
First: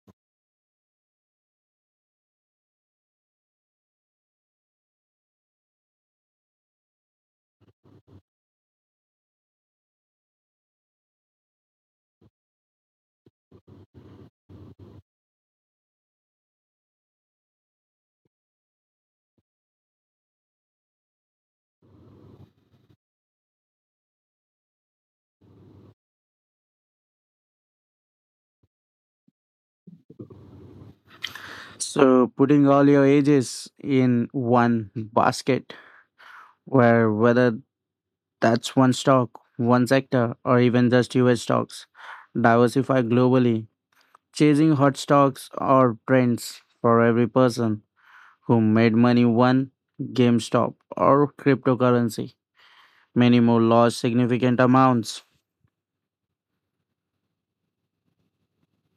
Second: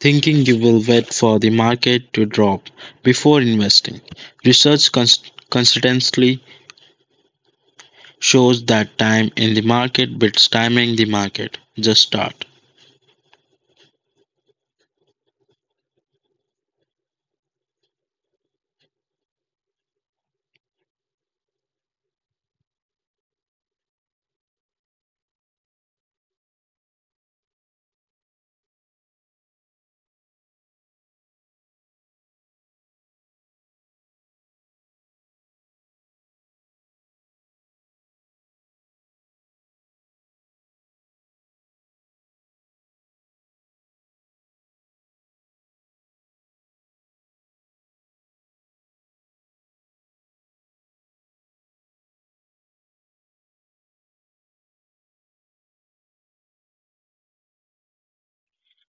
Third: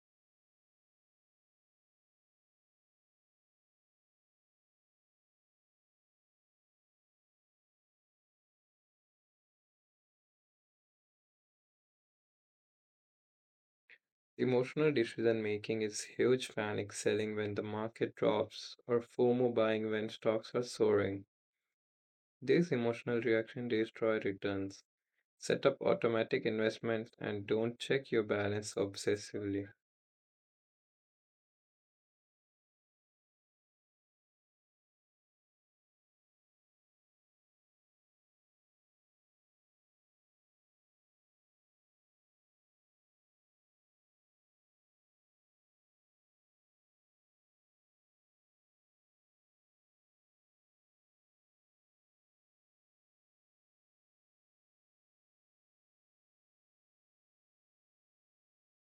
B: thinking you will wait for the market to drop before investing. Research consistently shows that time in the market beats timing the market. Just start.
C: Emotional decision making is huge. Panic selling when the market drops or FOMO buying when stocks are soaring. These emotional reactions destroy returns. Set up automatic investments and don't check your balance obsessively.
A: So putting all your ages in one basket, where whether that's one stock, one sector, or even just US stocks, diversify globally chasing hot stocks or trends for every person who made money won GameStop or cryptocurrency. Many more lost significant amounts.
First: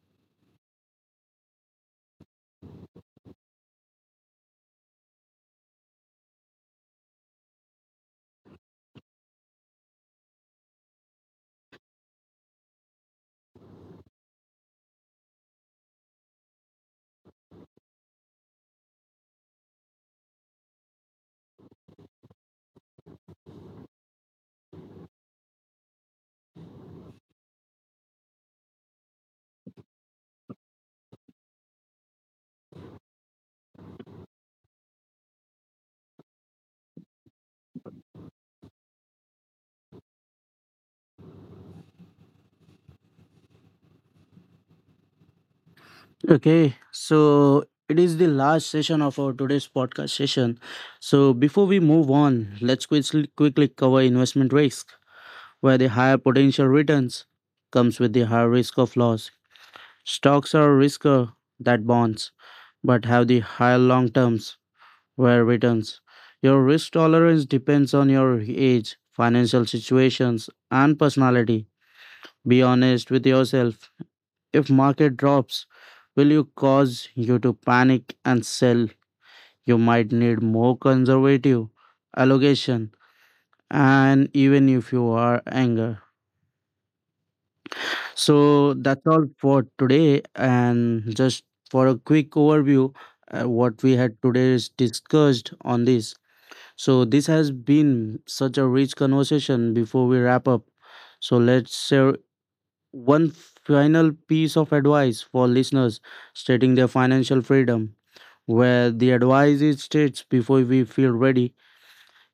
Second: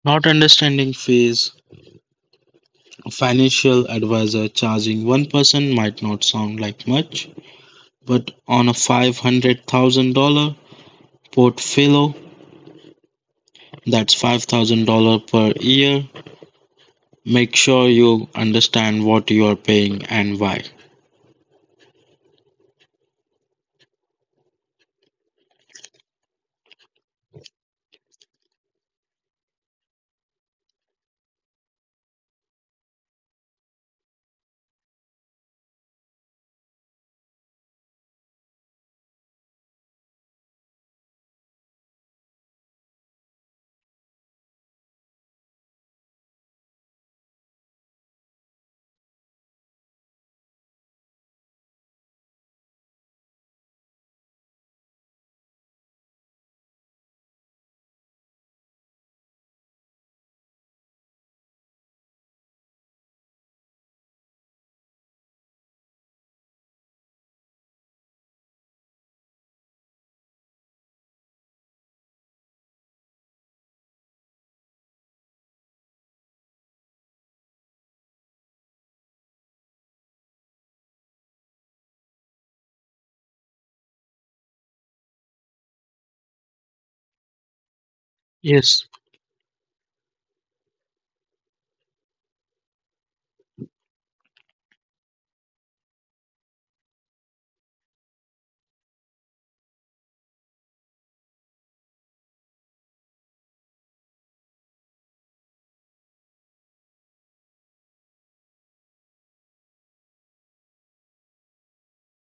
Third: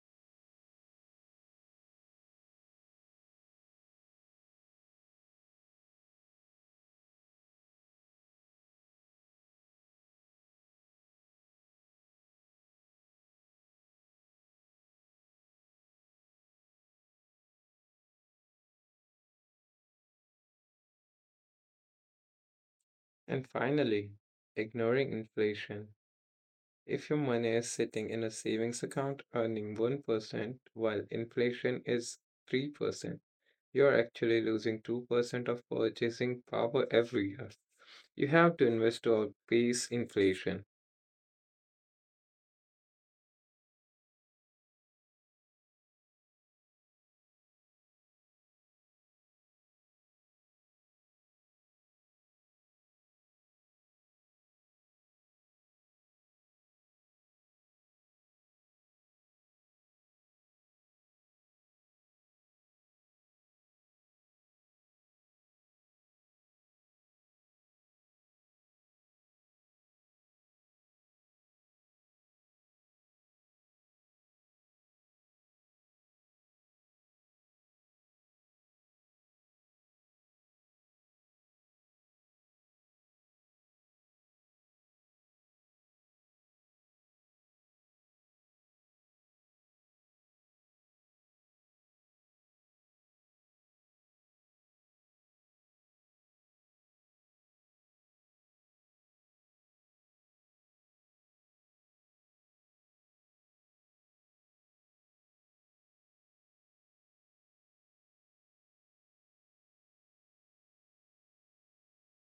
B: Not understanding fees. A financial advisor charging 1% might not sound like much, but on a $500,000 portfolio, that's $5,000 per year. Make sure you understand what you are paying and why.
C: And finally, ignoring inflation. If your money is sitting in a savings account earning 1% while inflation is 3%, you're actually losing 2% of purchasing power every year. You have to invest to outpace inflation.
A: Okay, so it is the last session of our today's podcast session. So before we move on, let's quickly cover investment risk, where the higher potential returns comes with the higher risk of loss. Stocks are riskier than bonds, but have the higher long term were returns. Your risk tolerance depends on your age, financial situations, and personality. Be honest with yourself. If market drops, will you cause you to panic and sell? You might need more conservative allocation and even if you are anger. So
B: Yes.
A: that's all for today and just for a quick overview, what we had today is discussed on this. So this has been such a rich conversation before we wrap up. So let's share one final piece of advice for listeners stating their financial freedom. Where the advice is states before we feel ready,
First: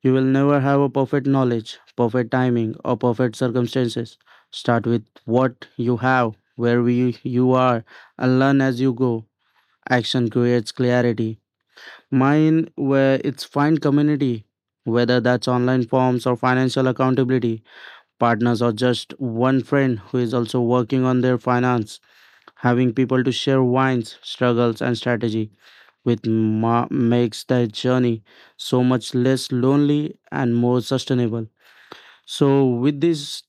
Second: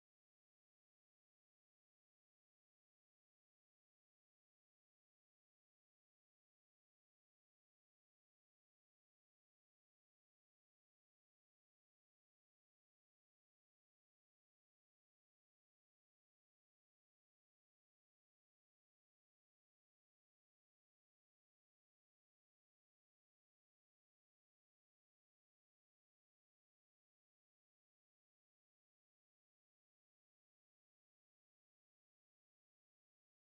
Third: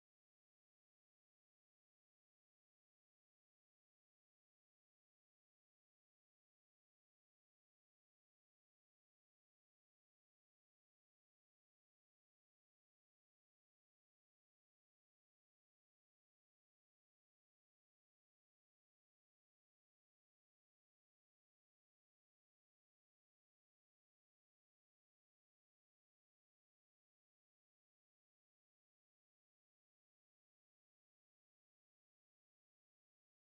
A: you will never have a perfect knowledge, perfect timing, or perfect circumstances. Start with what you have, where we, you are, and learn as you go. Action creates clarity. Mine where it's find community, whether that's online forms or financial accountability, partners or just one friend who is also working on their finance. Having people to share wines, struggles, and strategy with makes that journey so much less lonely and more sustainable. So, with these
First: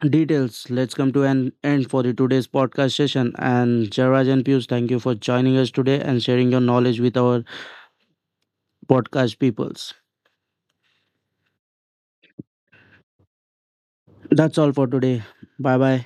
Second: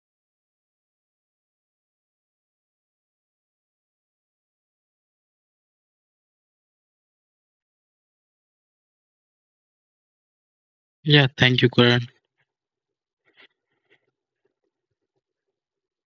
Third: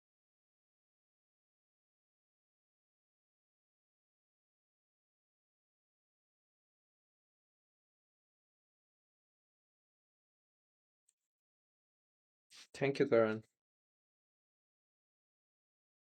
A: details, let's come to an end for the today's podcast session. And Jairaj and Pius, thank you for joining us today and sharing your knowledge with our podcast peoples.
B: Yeah, thank you, Karan.
C: Thank you, Karan.
A: That's all for today. Bye bye.